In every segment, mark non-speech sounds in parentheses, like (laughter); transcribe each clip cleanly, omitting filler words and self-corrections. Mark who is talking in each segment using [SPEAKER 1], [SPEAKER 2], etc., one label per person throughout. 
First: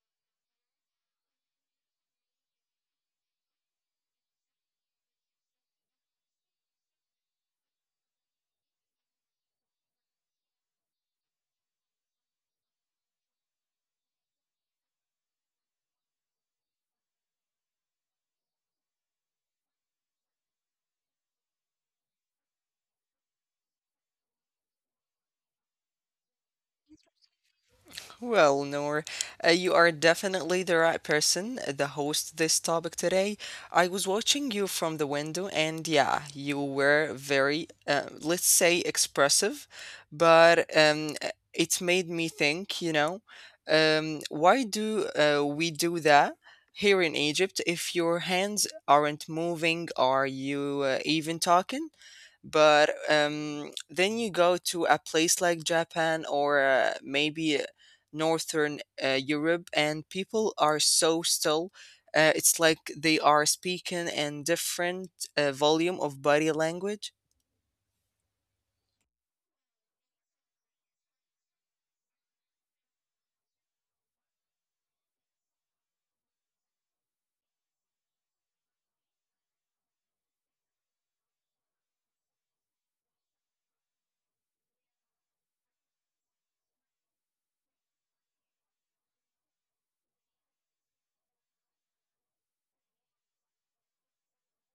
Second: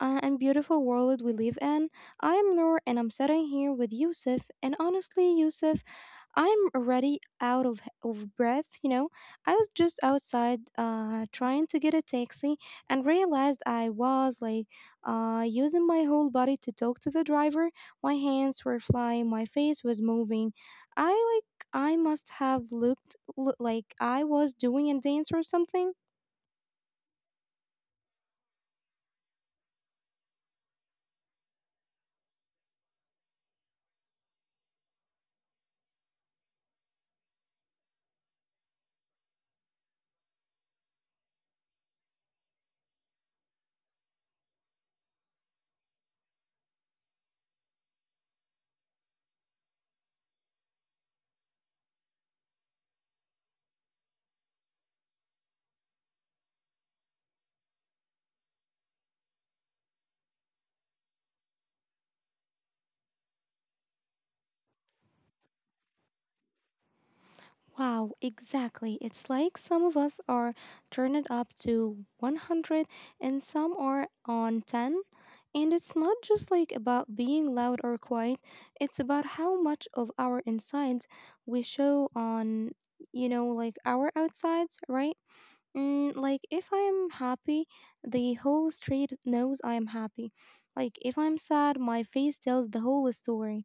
[SPEAKER 1] and beautiful world we live in. I am Noor and I'm sitting here with Yusuf. And honestly, Yusuf, I'm already out of breath, you know. I was just outside trying to get a taxi and realized I was like using my whole body to talk to the driver. My hands were flying, my face was moving. I like I must have looked like I was doing a dance or something.
[SPEAKER 2] Well, Noor, you are definitely the right person the host of this topic today. I was watching you from the window, and yeah, you were very, let's say, expressive, but it made me think, you know, why do we do that here in Egypt if your hands aren't moving? Are you even talking? But then you go to a place like Japan or maybe northern Europe, and people are so still. It's like they are speaking in different volume of body language.
[SPEAKER 1] Wow, exactly. It's like some of us are turned up to 100 and some are on 10. And it's not just like about being loud or quiet, it's about how much of our insides we show on, you know, like our outsides, right? Mm, like if I'm happy, the whole street knows I'm happy. Like if I'm sad, my face tells the whole story.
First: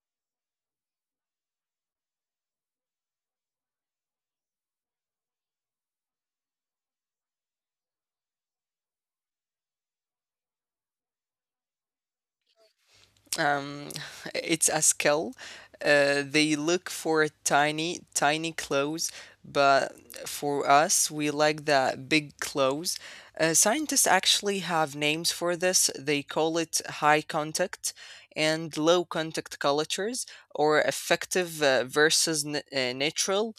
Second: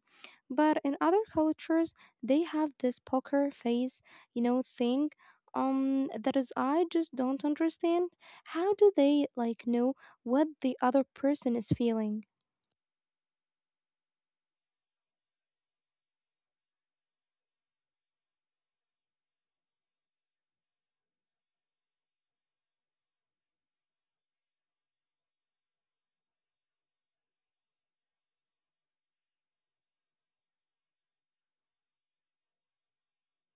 [SPEAKER 1] But in other cultures, they have this poker face, you know, thing. I just don't understand. How do they like know what the other person is feeling?
[SPEAKER 2] Um, (sighs) (laughs) it's a skill. They look for tiny, tiny clothes, but for us, we like the big clothes. Scientists actually have names for this. They call it high contact and low contact cultures, or effective versus natural.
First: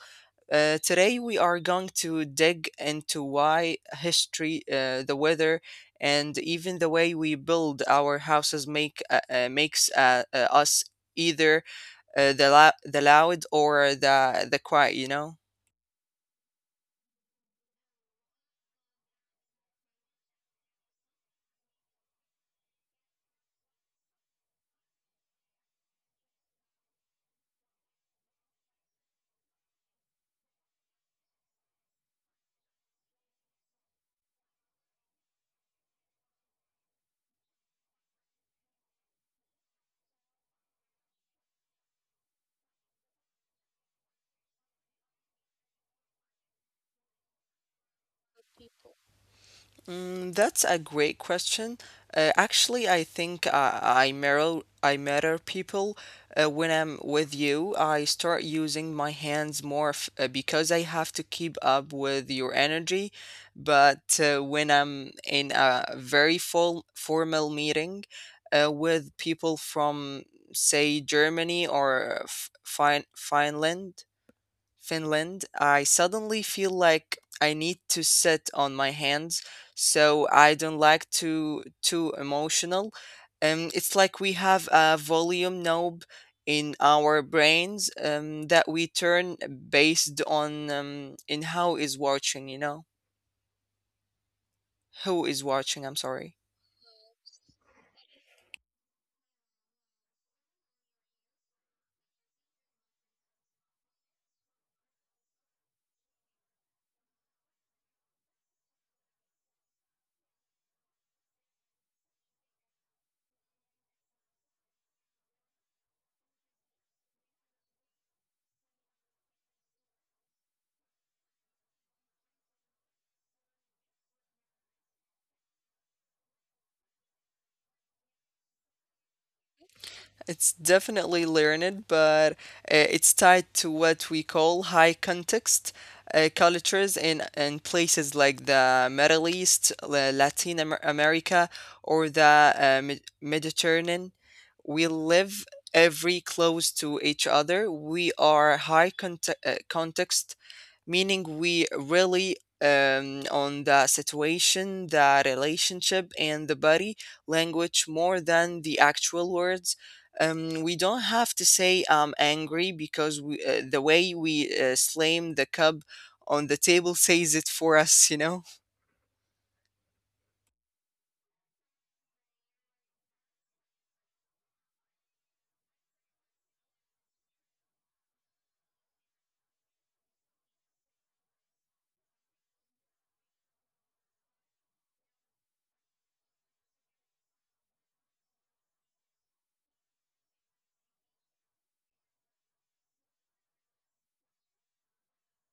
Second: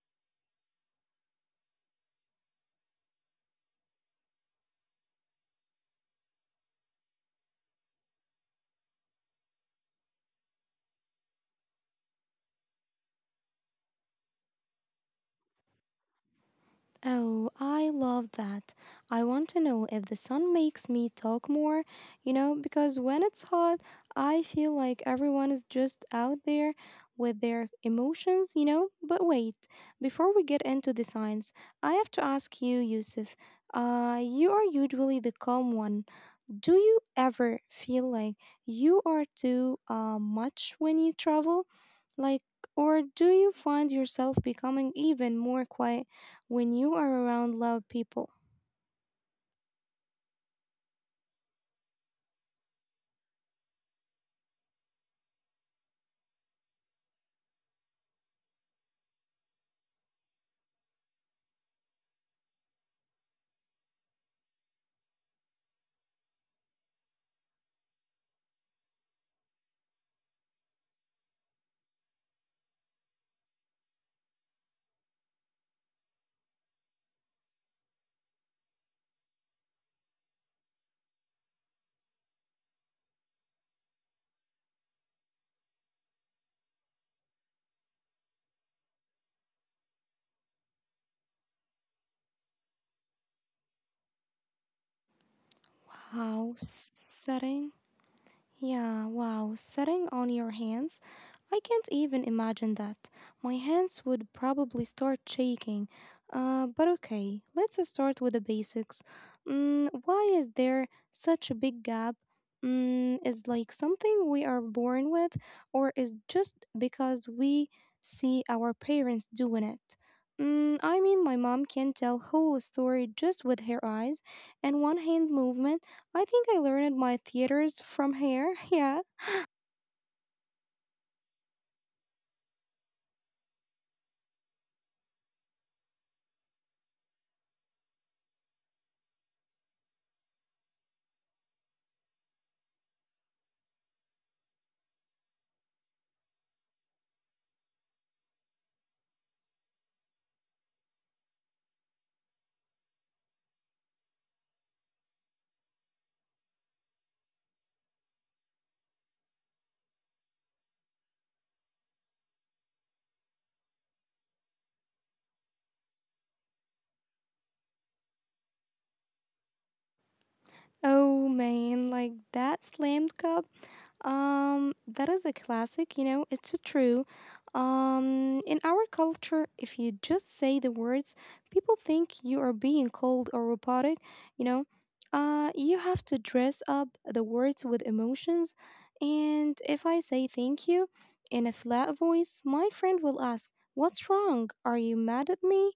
[SPEAKER 2] Today, we are going to dig into why history, the weather, and even the way we build our houses makes us either the loud or the quiet. You know.
[SPEAKER 1] Oh, I love that. I want to know if the sun makes me talk more, you know, because when it's hot, I feel like everyone is just out there with their emotions, you know. But wait, before we get into the science, I have to ask you, Yusuf. You are usually the calm one. Do you ever feel like you are too much when you travel? Like, or do you find yourself becoming even more quiet when you are around loud people?
[SPEAKER 2] Mm, that's a great question. Actually, I, think I mirror I mirror people when I'm with you. I start using my hands more f because I have to keep up with your energy. But when I'm in a very full formal meeting with people from, say, Germany or F Fin Finland, Finland, I suddenly feel like I need to sit on my hands, so I don't like to too emotional. It's like we have a volume knob in our brains that we turn based on in how is watching, you know, who is watching. I'm
[SPEAKER 1] Wow,
[SPEAKER 2] sorry.
[SPEAKER 1] setting. Yeah, wow, sitting on your hands? I can't even imagine that. My hands would probably start shaking. But okay, let's start with the basics. Mm, why is there such a big gap? Mm, is like something we are born with, or is just because we see our parents doing it? Mm, I mean, my mom can tell whole story just with her eyes and one hand movement, I think I learned my theaters from here. (laughs) Yeah.
[SPEAKER 2] It's definitely learned, but it's tied to what we call high context cultures in places like the Middle East, Latin America, or the Mediterranean. We live every close to each other. We are context, meaning we really on the situation, the relationship, and the body language more than the actual words. We don't have to say I'm angry because the way we slam the cup on the table (laughs) says it for us, you know.
[SPEAKER 1] Oh man, like that slammed cup. That is a classic. You know, it's true. In our culture, if you just say the words, people think you are being cold or robotic. You know, you have to dress up the words with emotions. And if I say thank you in a flat voice, my friend will ask, "What's wrong? Are you mad at me?"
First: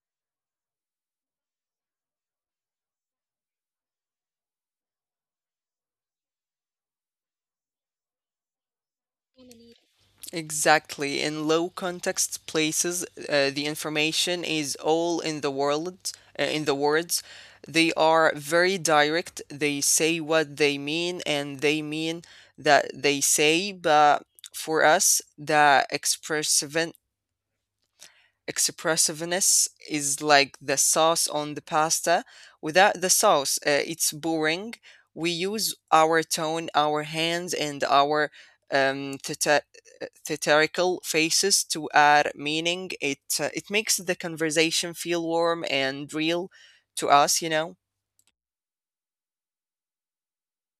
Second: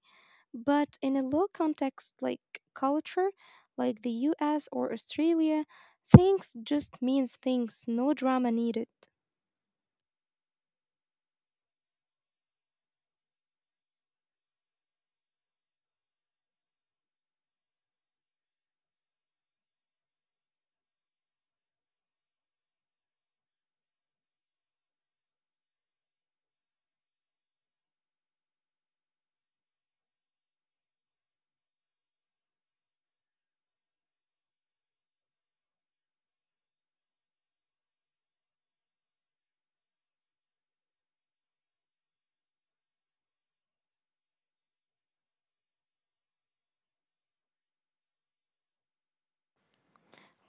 [SPEAKER 1] But in a low context like culture, like the US or Australia, things just means things, no drama needed.
[SPEAKER 2] Exactly. In low context places, the information is all in the world, in the words. They are very direct. They say what they mean and they mean that they say, but for us, the expressive expressiveness is like the sauce on the pasta. Without the sauce, it's boring. We use our tone, our hands, and our um, theta- theatrical faces to add meaning. It makes the conversation feel warm and real to us. You know.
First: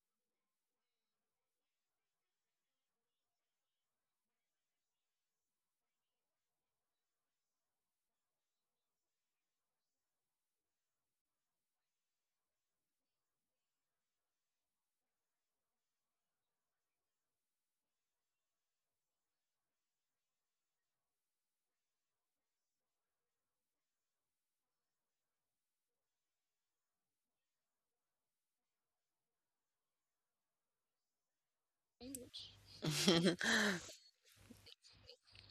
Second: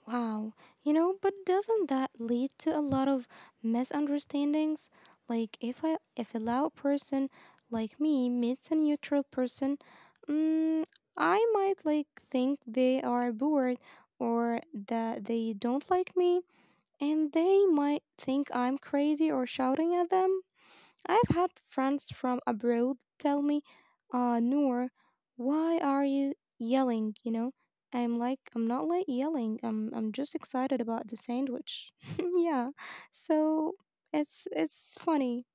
[SPEAKER 1] Wow, you know, but doesn't that lead to a lot of misunderstandings? Like if a loud person like me meets a neutral person, mm, I might like think they are bored or that they don't like me and they might think I'm crazy or shouting at them. I've had friends from abroad tell me, Noor, why are you yelling? You know, I'm like, I'm not like yelling. I'm just excited about the sandwich. (laughs) Yeah. So it's funny.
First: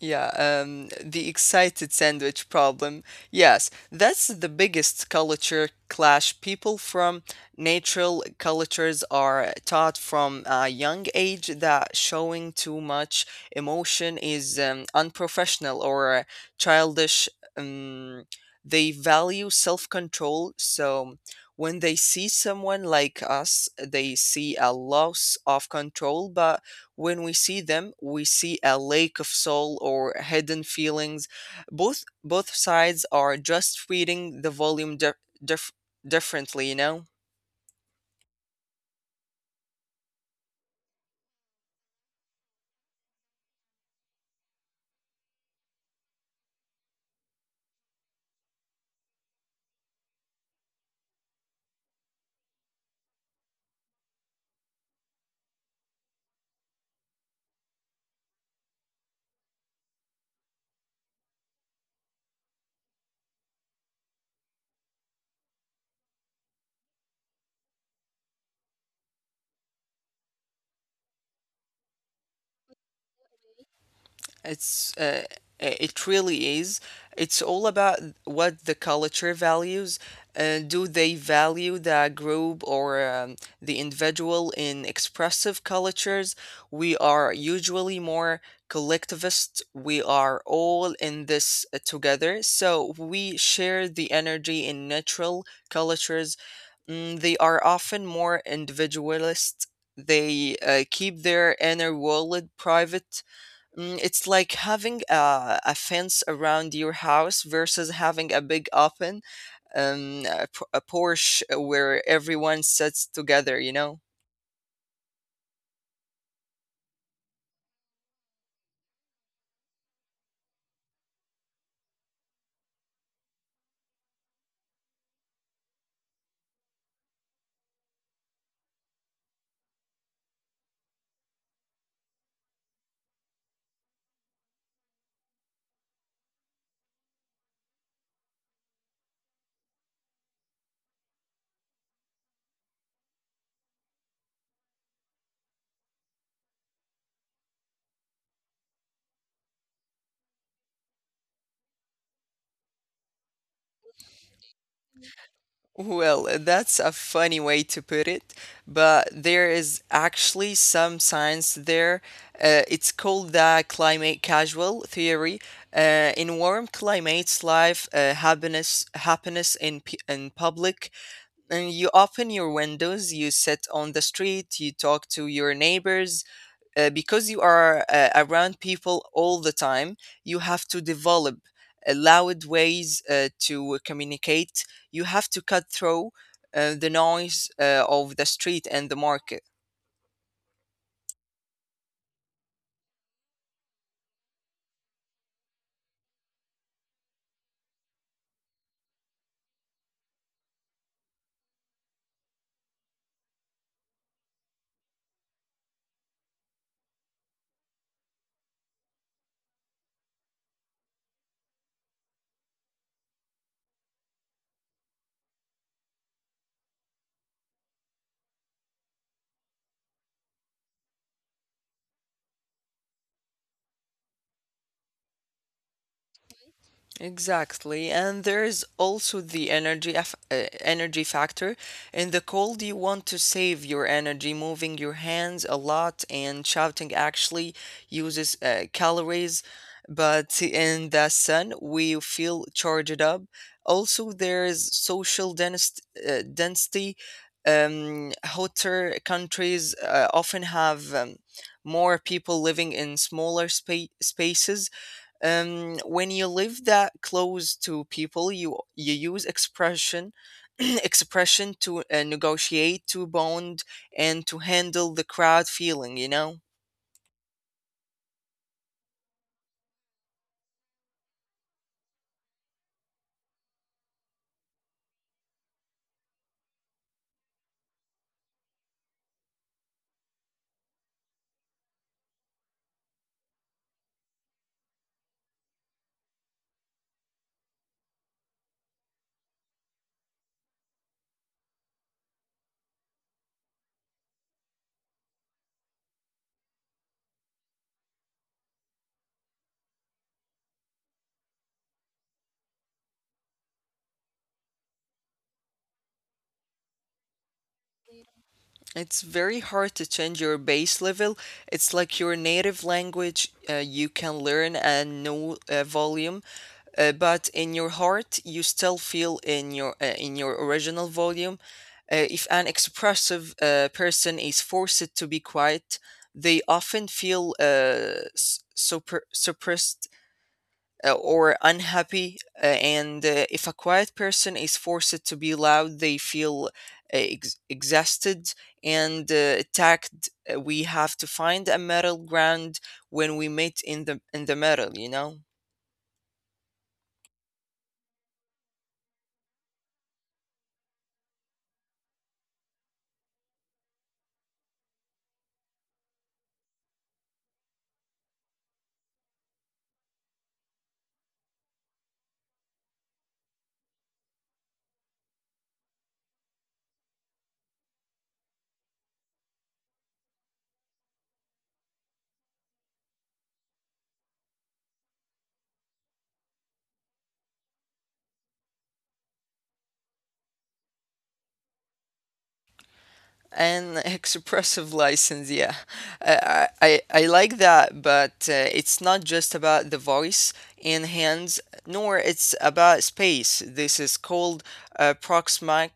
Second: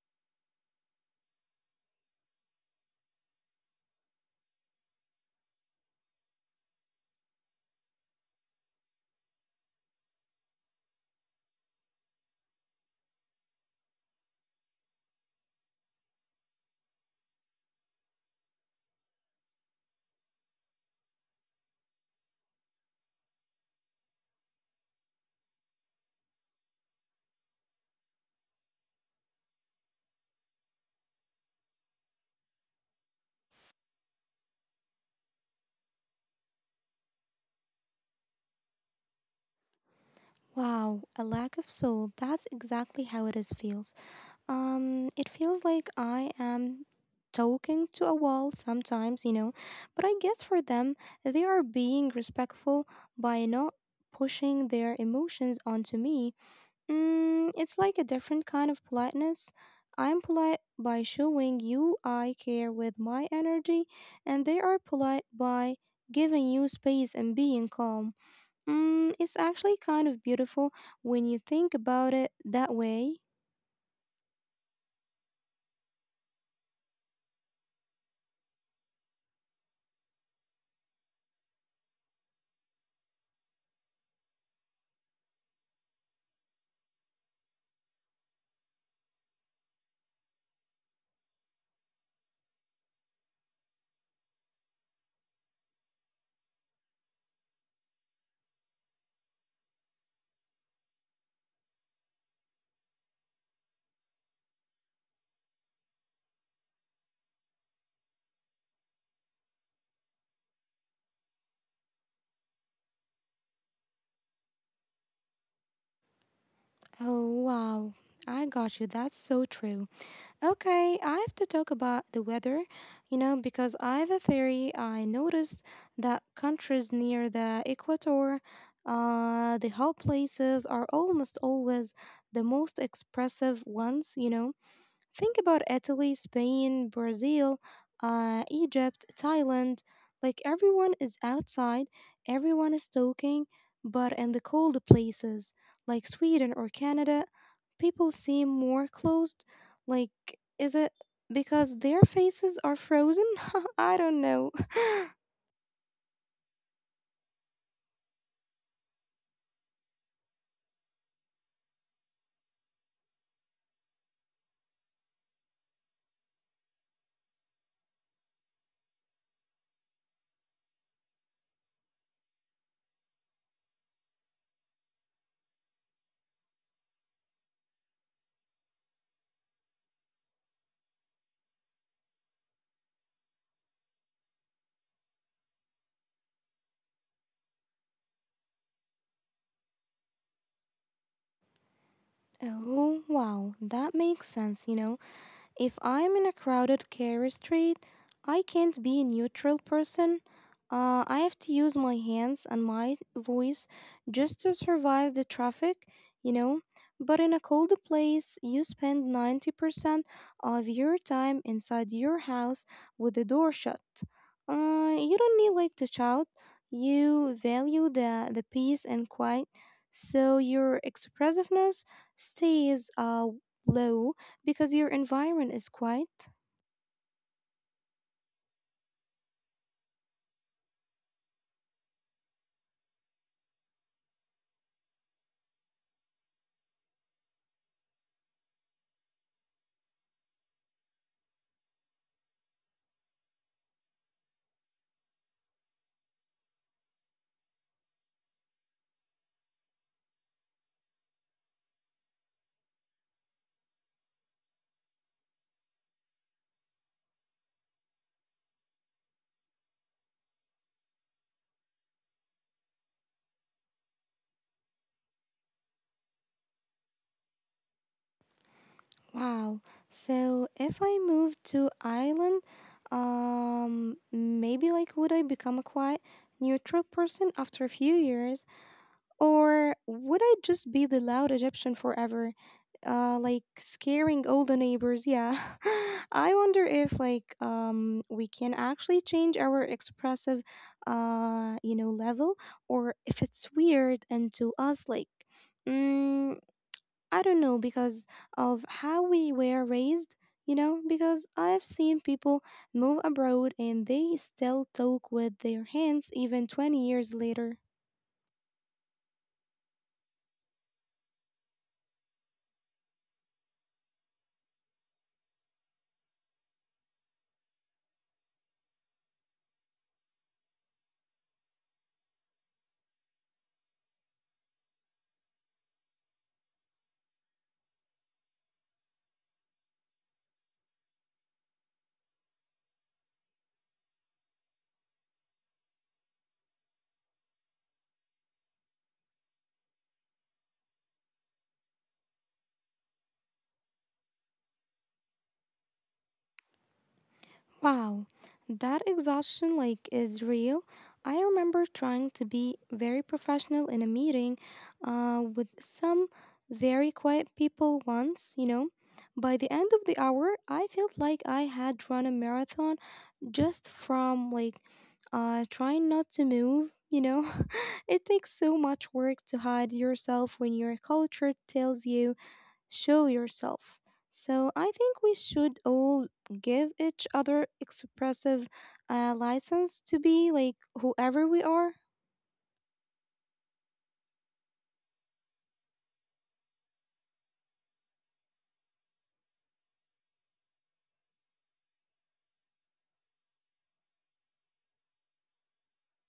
[SPEAKER 2] Yeah, the excited sandwich problem. Yes, that's the biggest culture clash. People from natural cultures are taught from a young age that showing too much emotion is unprofessional or childish. Um, they value self control, so when they see someone like us, they see a loss of control, but when we see them, we see a lake of soul or hidden feelings. Both sides are just reading the volume dif- differently, you know?
[SPEAKER 1] Wow, a lack of soul. That's exactly how it is feels. It feels like I am talking to a wall sometimes, you know, but I guess for them, they are being respectful by not pushing their emotions onto me. Mm, it's like a different kind of politeness. I'm polite by showing you I care with my energy, and they are polite by giving you space and being calm. Mm, it's actually kind of beautiful when you think about it that way.
[SPEAKER 2] It's it really is. It's all about what the culture values. Do they value the group or the individual in expressive cultures? We are usually more collectivist. We are all in this together. So we share the energy in natural cultures. Mm, they are often more individualist. They keep their inner world private. Mm, it's like having a fence around your house versus having a big open a porch where everyone sits together, you know?
[SPEAKER 1] Oh, wow. I got you. That's so true. Okay, I have to talk about the weather, you know, because I have a theory. I noticed that countries near the equator, the hot places are almost always the most expressive ones, you know. Think about Italy, Spain, Brazil, Egypt, Thailand. Like everyone is outside, everyone is talking, but in the cold places like Sweden or Canada, people seem more closed. Like, is it because their faces are frozen? (laughs) I don't know.
[SPEAKER 2] Well, that's a funny way to put it, but there is actually some science there. It's called the climate casual theory. In warm climates, life, happiness in, in public, and you open your windows, you sit on the street, you talk to your neighbors. Because you are around people all the time, you have to develop loud ways to communicate. You have to cut through the noise of the street and the market.
[SPEAKER 1] (laughs) Oh, wow, that makes sense, you know. If I'm in a crowded care street, I can't be a neutral person. I have to use my hands and my voice just to survive the traffic, you know. But in a cold place, you spend 90% of your time inside your house with the door shut. You don't need like to shout. You value the peace and quiet, so your expressiveness stays low because your environment is quiet.
[SPEAKER 2] Exactly, and there is also the energy factor. In the cold, you want to save your energy, moving your hands a lot and shouting actually uses calories. But in the sun, we feel charged up. Also, there is density. Hotter countries often have more people living in spaces. When you live that close to people, you use expression (clears throat) expression to negotiate, to bond, and to handle the crowd feeling, you know.
[SPEAKER 1] Wow. So if I move to island, maybe like would I become a quiet, neutral person after a few years, or would I just be the loud Egyptian forever, like scaring all the neighbors? Yeah. (laughs) I wonder if like we can actually change our expressive, you know, level, or if it's weird and to us like. Mm, I don't know because of how we were raised, you know, because I've seen people move abroad and they still talk with their hands even 20 years later.
[SPEAKER 2] It's very hard to change your base level. It's like your native language. You can learn a new volume, but in your heart you still feel in your original volume. If an expressive person is forced to be quiet, they often feel suppressed, or unhappy, and if a quiet person is forced to be loud, they feel exhausted and attacked. We have to find a middle ground when we meet in the middle, you know.
[SPEAKER 1] Wow, that exhaustion like is real. I remember trying to be very professional in a meeting with some very quiet people once, you know. By the end of the hour, I felt like I had run a marathon just from like trying not to move, you know. (laughs) It takes so much work to hide yourself when your culture tells you show yourself. So I think we should all give each other expressive license to be like whoever we are.
[SPEAKER 2] An (laughs) expressive license, yeah. I like that, but it's not just about the voice and hands, nor it's about space. This is called uh, proxmic,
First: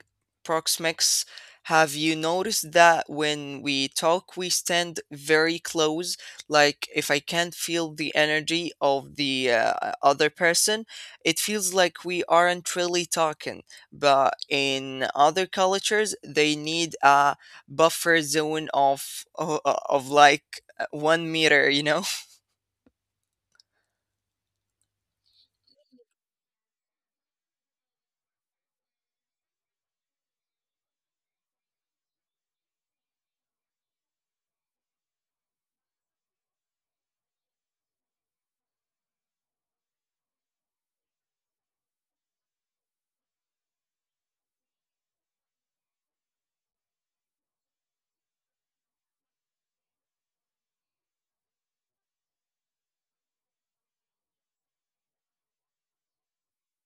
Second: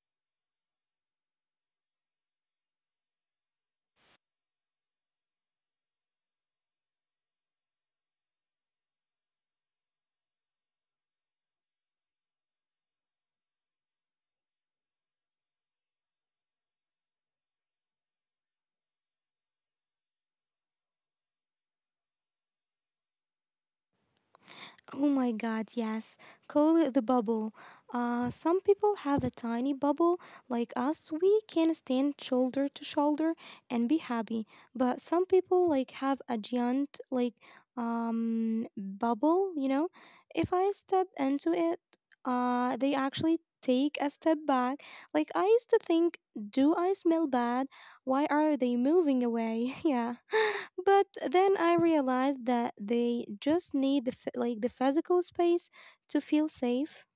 [SPEAKER 2] proxmics. Have you noticed that when we talk, we stand very close? Like, if I can't feel the energy of the other person, it feels like we aren't really talking, but in other cultures they need a buffer zone of of like 1 meter, you know.
[SPEAKER 1] Oh my god, yes. Call it the bubble. Some people have a tiny bubble. Like us, we can stand shoulder to shoulder and be happy. But some people like have a giant like bubble, you know? If I step into it, they actually take a step back. Like I used to think, do I smell bad? Why are they moving away? (laughs) Yeah. But then I realized that they just need phy- like the physical space to feel safe.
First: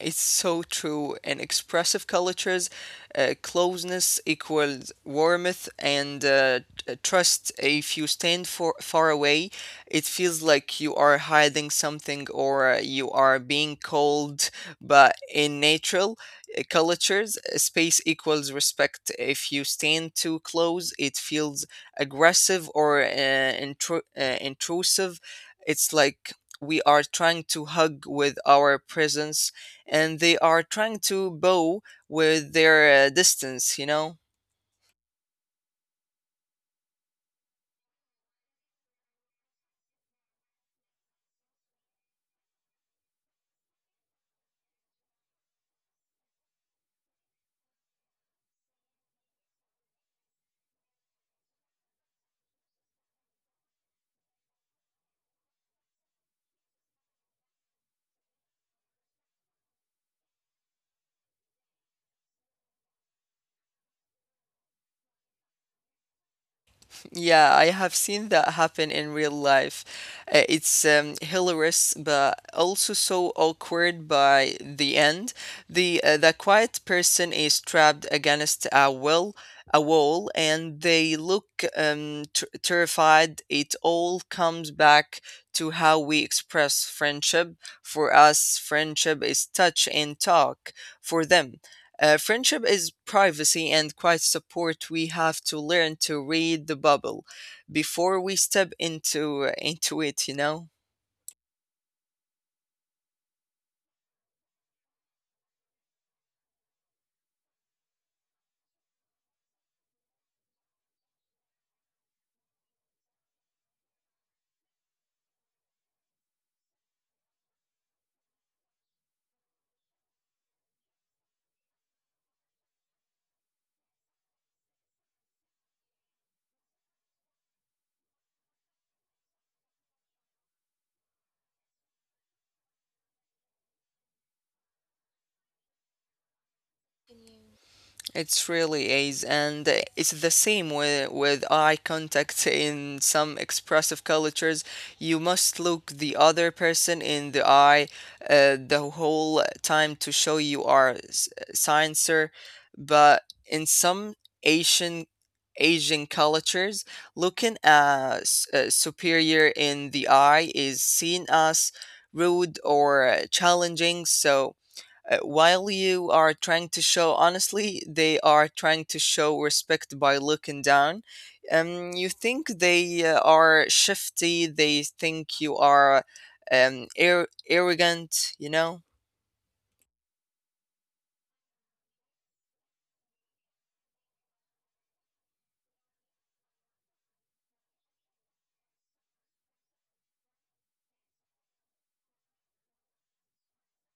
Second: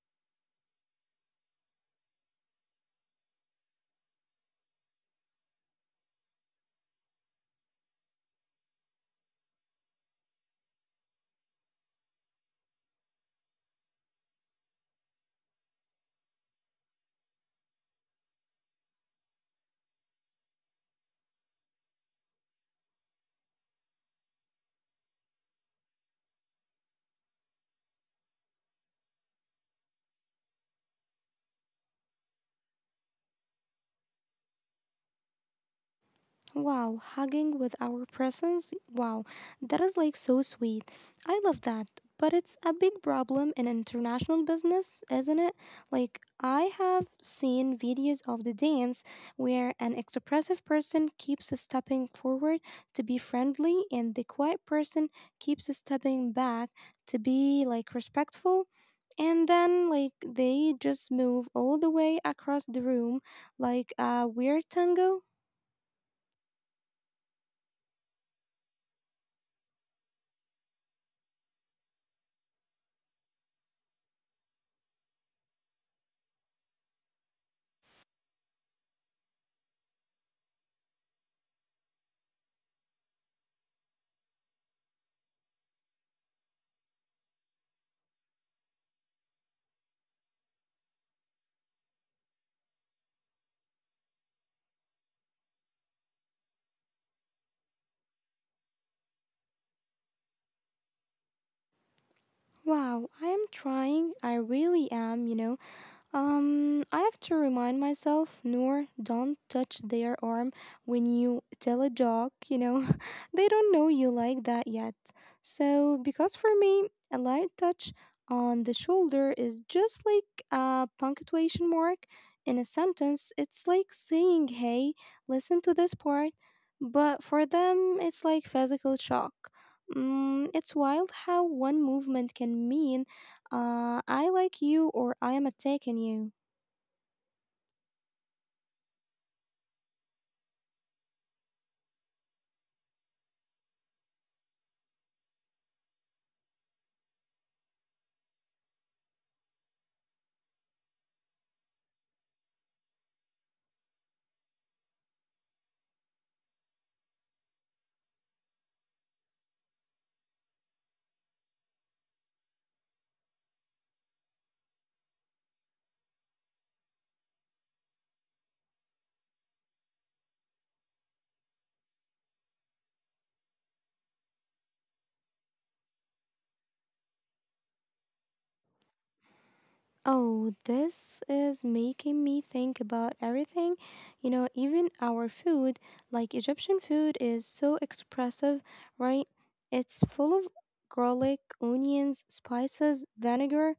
[SPEAKER 2] It's so true. In expressive cultures, closeness equals warmth and trust. If you stand for far away, it feels like you are hiding something or you are being cold. But in natural cultures, space equals respect. If you stand too close, it feels aggressive or intrusive. It's like we are trying to hug with our presence and they are trying to bow with their distance, you know.
[SPEAKER 1] Wow, hugging with our presence? Wow, that is like so sweet. I love that. But it's a big problem in international business, isn't it? Like, I have seen videos of the dance where an expressive person keeps stepping forward to be friendly and the quiet person keeps stepping back to be like respectful. And then, like, they just move all the way across the room like a weird tango.
[SPEAKER 2] Yeah, I have seen that happen in real life. It's hilarious but also so awkward. By the end, the quiet person is trapped against a wall, and they look terrified. It all comes back to how we express friendship. For us, friendship is touch and talk. For them, friendship is privacy and quiet support. We have to learn to read the bubble before we step into it. You know.
[SPEAKER 1] Wow, I am trying. I really am, you know. I have to remind myself, Noor, don't touch their arm when you tell a joke, you know. (laughs) They don't know you like that yet. So, because for me, a light touch on the shoulder is just like a punctuation mark in a sentence. It's like saying, hey, listen to this part. But for them, it's like physical shock. Mm, it's wild how one movement can mean I like you or I am attacking you.
[SPEAKER 2] It's really is, and it's the same with eye contact in some expressive cultures. You must look the other person in the eye the whole time to show you are sincere, but in some Asian Asian cultures, looking superior in the eye is seen as rude or challenging. So while you are trying to show honestly, they are trying to show respect by looking down. You think they are shifty, they think you are arrogant, you know?
[SPEAKER 1] Oh, this is making me think about everything. You know, even our food, like Egyptian food, is so expressive, right? It's full of garlic, onions, spices, vinegar.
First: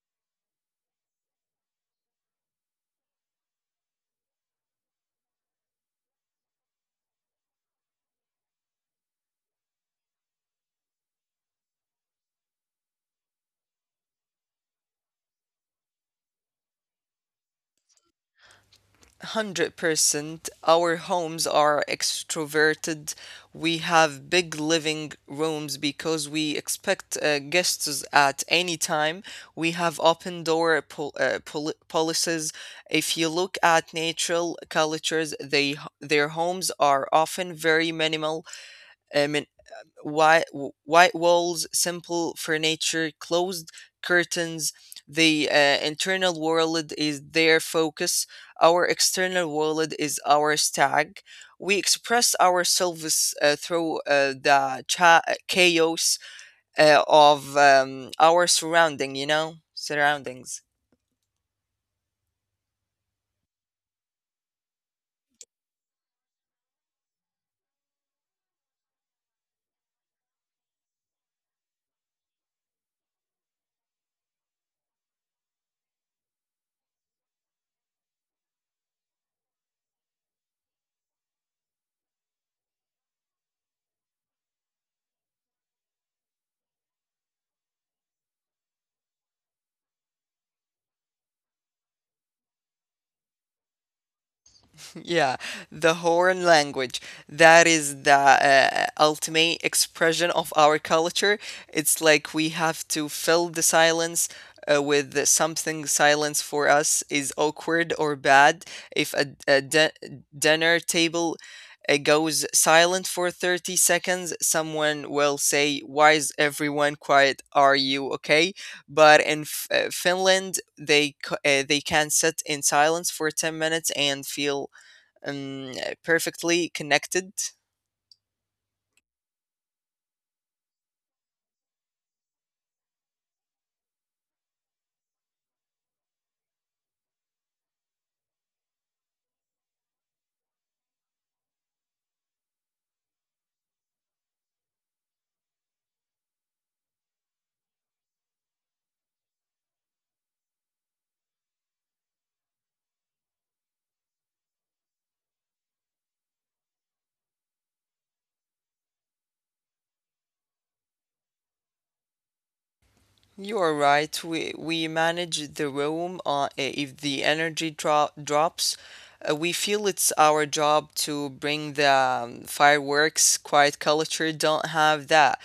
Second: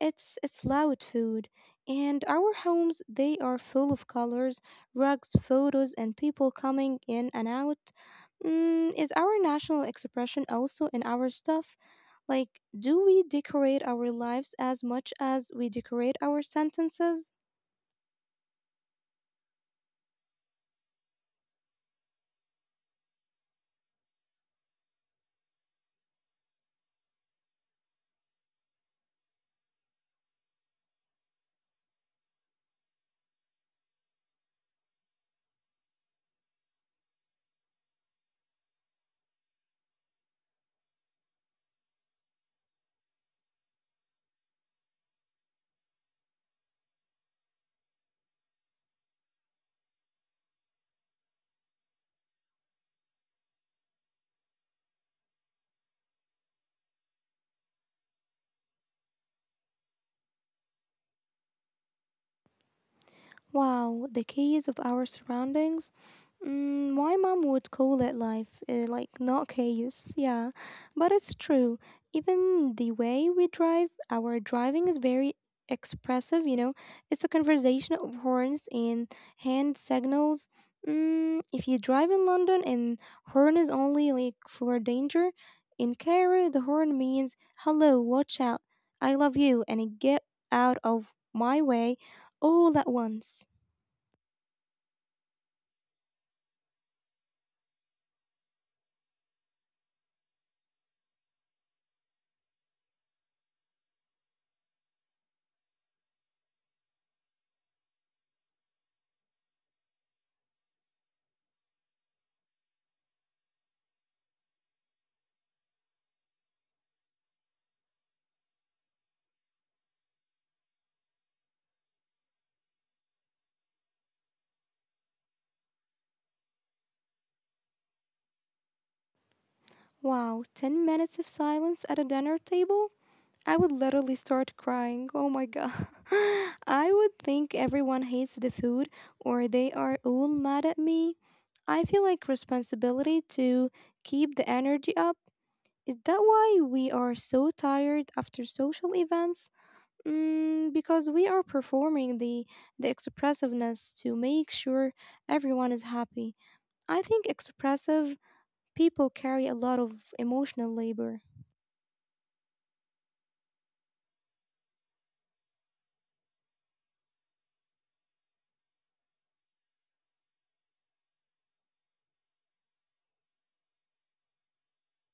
[SPEAKER 1] It's loud food. And our homes, they are full of colors, rugs, photos, and people coming in and out. Mm, is our national expression also in our stuff? Like, do we decorate our lives as much as we decorate our sentences?
[SPEAKER 2] 100%. Our homes are extroverted. We have big living rooms because we expect guests at any time. We have open door policies. If you look at natural cultures, they their homes are often very minimal. uh, min- white, white walls, simple furniture, closed curtains. The internal world is their focus. Our external world is our stag. We express ourselves through chaos of our you know, surroundings.
[SPEAKER 1] Wow, the chaos of our surroundings. Mm, my mom would call it life, like not chaos, yeah. But it's true. Even the way we drive, our driving is very expressive, you know. It's a conversation of horns and hand signals. Mm, if you drive in London and horn is only like for danger, in Cairo the horn means hello, watch out, I love you, and get out of my way all at once.
[SPEAKER 2] (laughs) Yeah, the Horn language. That is the ultimate expression of our culture. It's like we have to fill the silence with something. Silence for us is awkward or bad. If a dinner table goes silent for 30 seconds, someone will say, "Why is everyone quiet? Are you okay?" But in Finland, they they can sit in silence for 10 minutes and feel um, perfectly connected.
[SPEAKER 1] Wow, 10 minutes of silence at a dinner table? I would literally start crying. Oh my god. (laughs) I would think everyone hates the food or they are all mad at me. I feel like responsibility to keep the energy up. Is that why we are so tired after social events? Mm, because we are performing the expressiveness to make sure everyone is happy. I think expressive people carry a lot of emotional labor.
[SPEAKER 2] You are right. We manage the room. If the energy drops, we feel it's our job to bring the fireworks. Quiet culture don't have that.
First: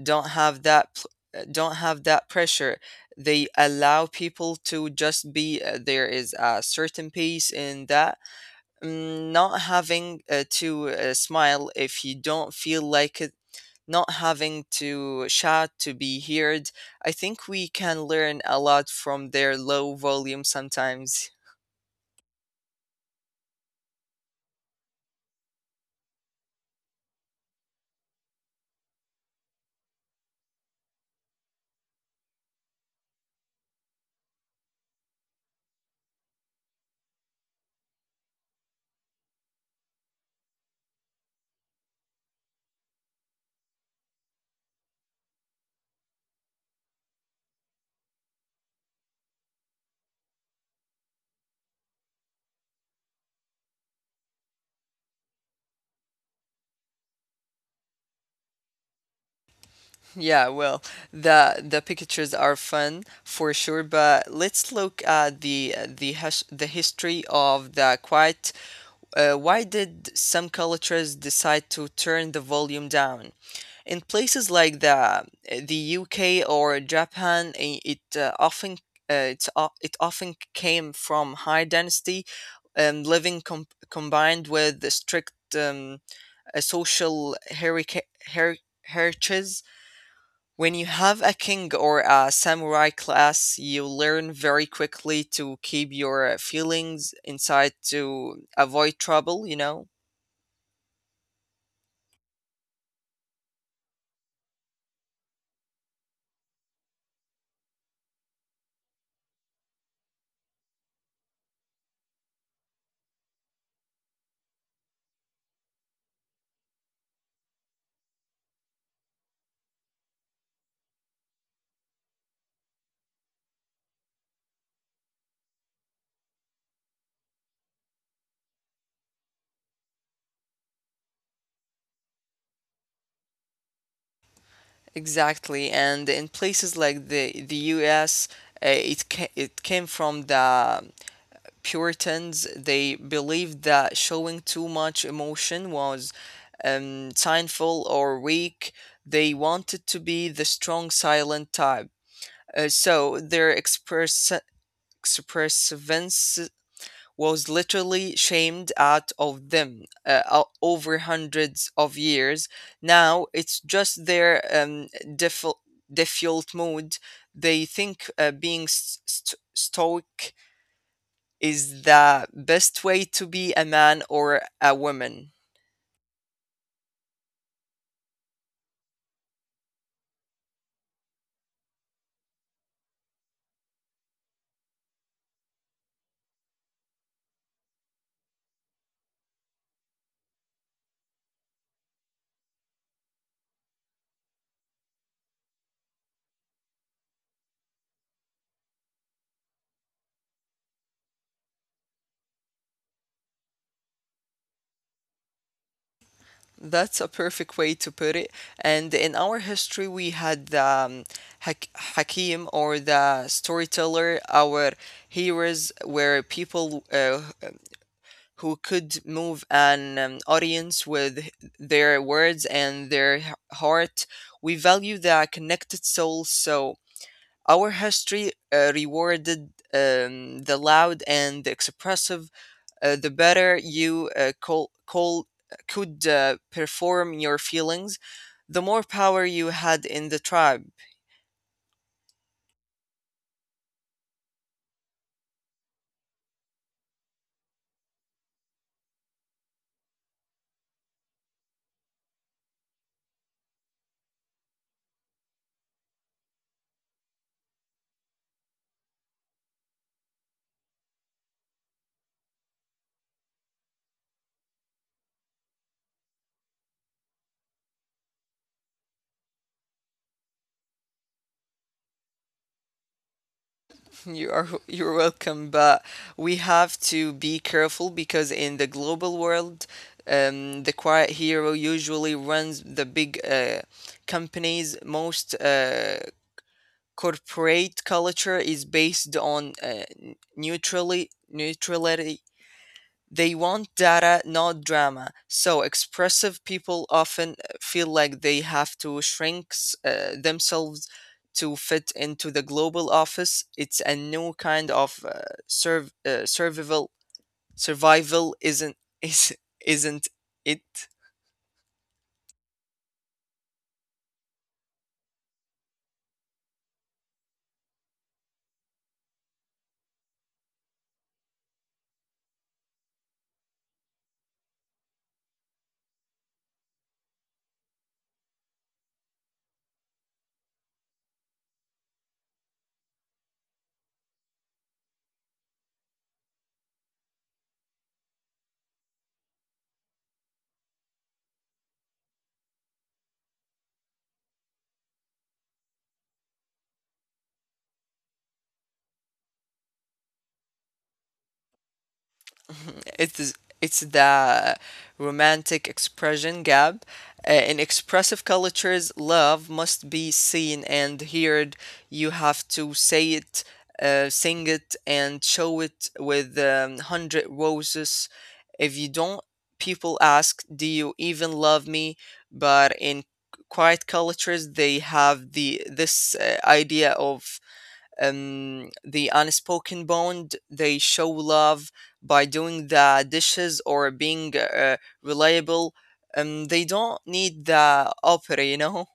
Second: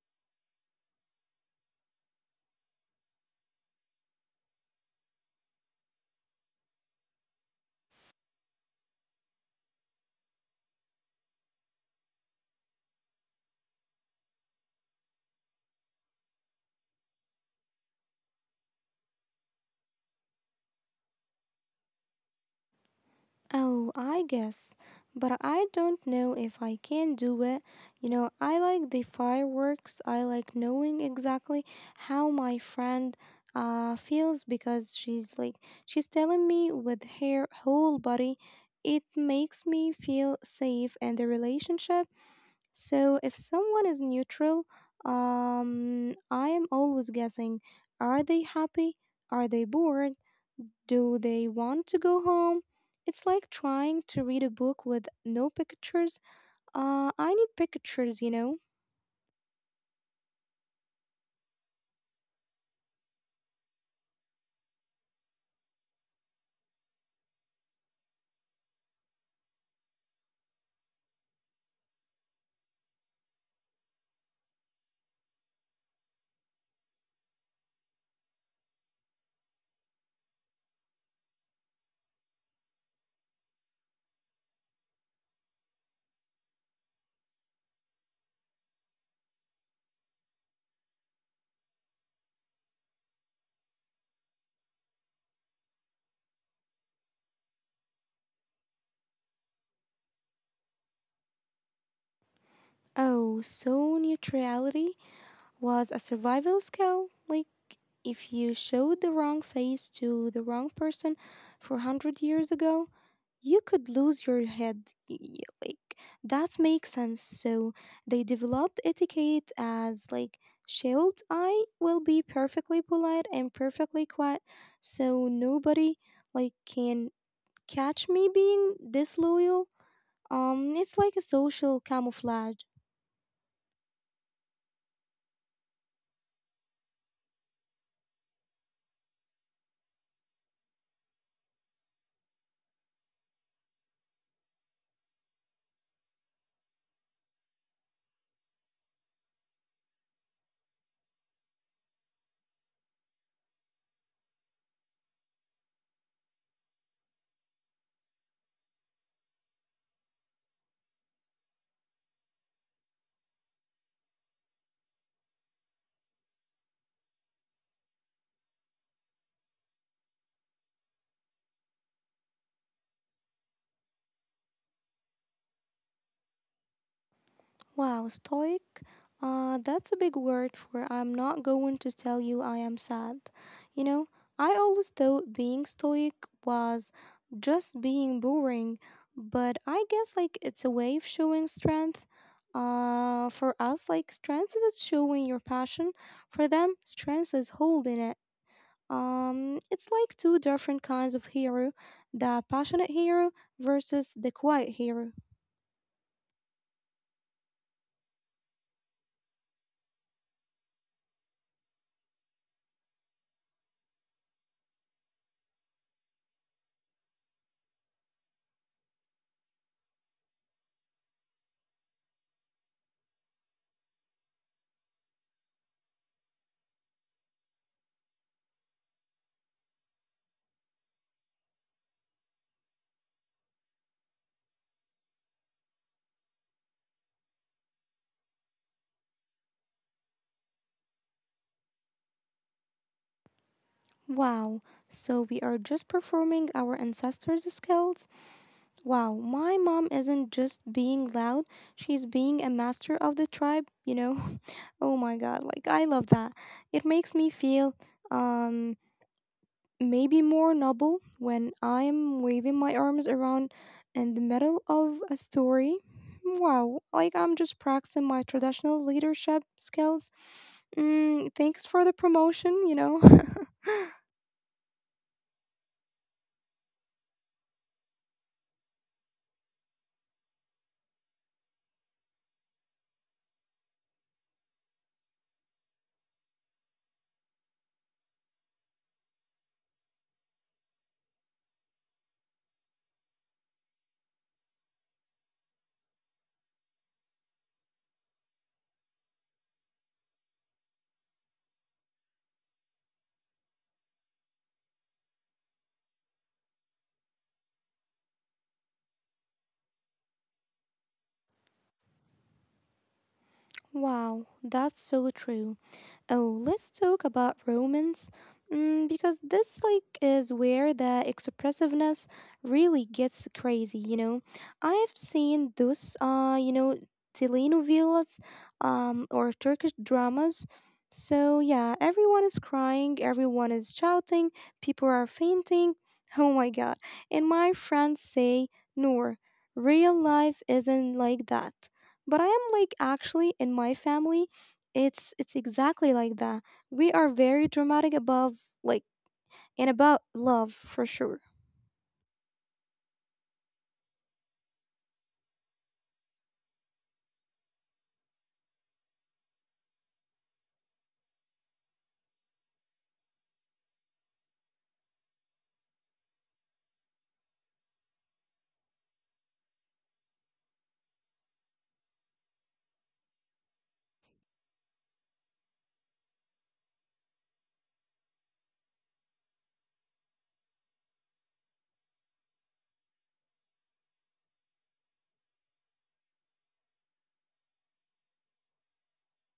[SPEAKER 2] Don't have that. pl- Don't have that pressure. They allow people to just be. There is a certain peace in that. Mm, not having to smile if you don't feel like, not having to shout to be heard. I think we can learn a lot from their low volume sometimes. (laughs)
[SPEAKER 1] Oh, I guess. But I don't know if I can do it. You know, I like the fireworks. I like knowing exactly how my friend feels because she's like she's telling me with her whole body. It makes me feel safe in the relationship. So if someone is neutral, I am always guessing, are they happy? Are they bored? Do they want to go home? It's like trying to read a book with no pictures. I need pictures, you know.
[SPEAKER 2] Yeah, well, the pictures are fun for sure, but let's look at the history of the quiet. Why did some cultures decide to turn the volume down? In places like the UK or Japan, it often it's, o- it often came from high density living combined with the strict social her- heritage. When you have a king or a samurai class, you learn very quickly to keep your feelings inside to avoid trouble, you know?
[SPEAKER 1] Oh, so neutrality was a survival skill. Like, if you showed the wrong face to the wrong person 400 years ago, you could lose your head. Like that makes sense. So they developed etiquette as like shield. I will be perfectly polite and perfectly quiet, so nobody like can catch me being disloyal. It's like a social camouflage.
[SPEAKER 2] Exactly, and in places like the U.S., it came from the Puritans. They believed that showing too much emotion was sinful or weak. They wanted to be the strong, silent type. So their expressiveness was literally shamed out of them over hundreds of years. Now it's just their default default mode. They think being stoic is the best way to be a man or a woman.
[SPEAKER 1] Wow, stoic? That's a big word for I'm not going to tell you I am sad. You know, I always thought being stoic was just being boring, but I guess like it's a way of showing strength. For us, like strength is showing your passion. For them, strength is holding it. It's like two different kinds of hero, the passionate hero versus the quiet hero.
[SPEAKER 2] That's a perfect way to put it. And in our history, we had the Hakim or the storyteller. Our heroes were people who could move an audience with their words and their heart. We value the connected soul, so our history rewarded the loud and the expressive. Uh, the better you could perform your feelings, the more power you had in the tribe.
[SPEAKER 1] Wow, so we are just performing our ancestors' skills? Wow, my mom isn't just being loud, she's being a master of the tribe, you know? (laughs) Oh my god, like I love that. It makes me feel, um, maybe more noble when I'm waving my arms around in the middle of a story. Wow, like I'm just practicing my traditional leadership skills. Mm, thanks for the promotion, you know? (laughs)
[SPEAKER 2] You're welcome, but we have to be careful because in the global world, the quiet hero usually runs the big companies. Most corporate culture is based on neutrally neutrality. They want data, not drama. So expressive people often feel like they have to shrink themselves to fit into the global office. It's a new kind of survival. Survival isn't (laughs) is isn't it?
[SPEAKER 1] Wow, that's so true. Oh, let's talk about romance, mm, because this like is where the expressiveness really gets crazy. You know, I've seen those, telenovelas, or Turkish dramas. So yeah, everyone is crying, everyone is shouting, people are fainting. (laughs) Oh my god! And my friends say, "Noor, real life isn't like that." But I am like actually in my family. It's exactly like that. We are very dramatic above like and about love for sure.
[SPEAKER 2] (laughs) It's it's the romantic expression gap. In expressive cultures, love must be seen and heard. You have to say it, sing it, and show it with hundred roses. If you don't, people ask, "Do you even love me?" But in quiet cultures, they have the this idea of the unspoken bond. They show love by doing the dishes or being reliable. They don't need the opera, you know.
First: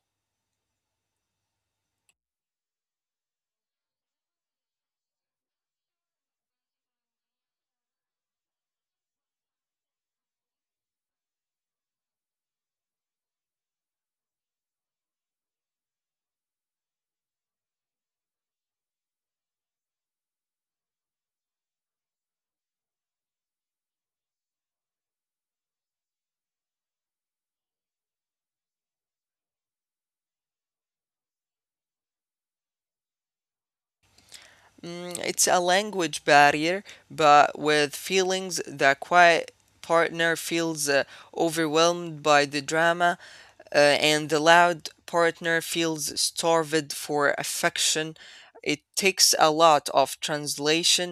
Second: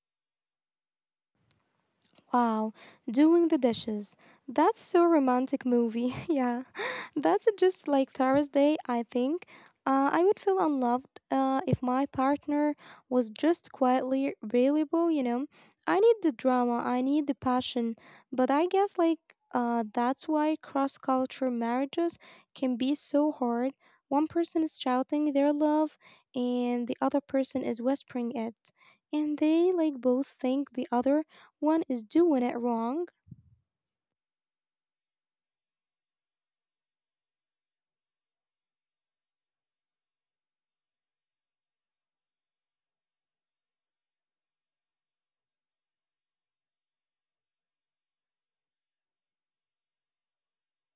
[SPEAKER 1] Wow, doing the dishes. That's so romantic movie. (laughs) Yeah. (laughs) That's just like Thursday, I think. I would feel unloved if my partner was just quietly available, you know. I need the drama, I need the passion, but I guess like that's why cross culture marriages can be so hard. One person is shouting their love and the other person is whispering it. And they like both think the other one is doing it wrong.
[SPEAKER 2] Mm, it's a language barrier, but with feelings, the quiet partner feels overwhelmed by the drama, and the loud partner feels starved for affection. It takes a lot of translation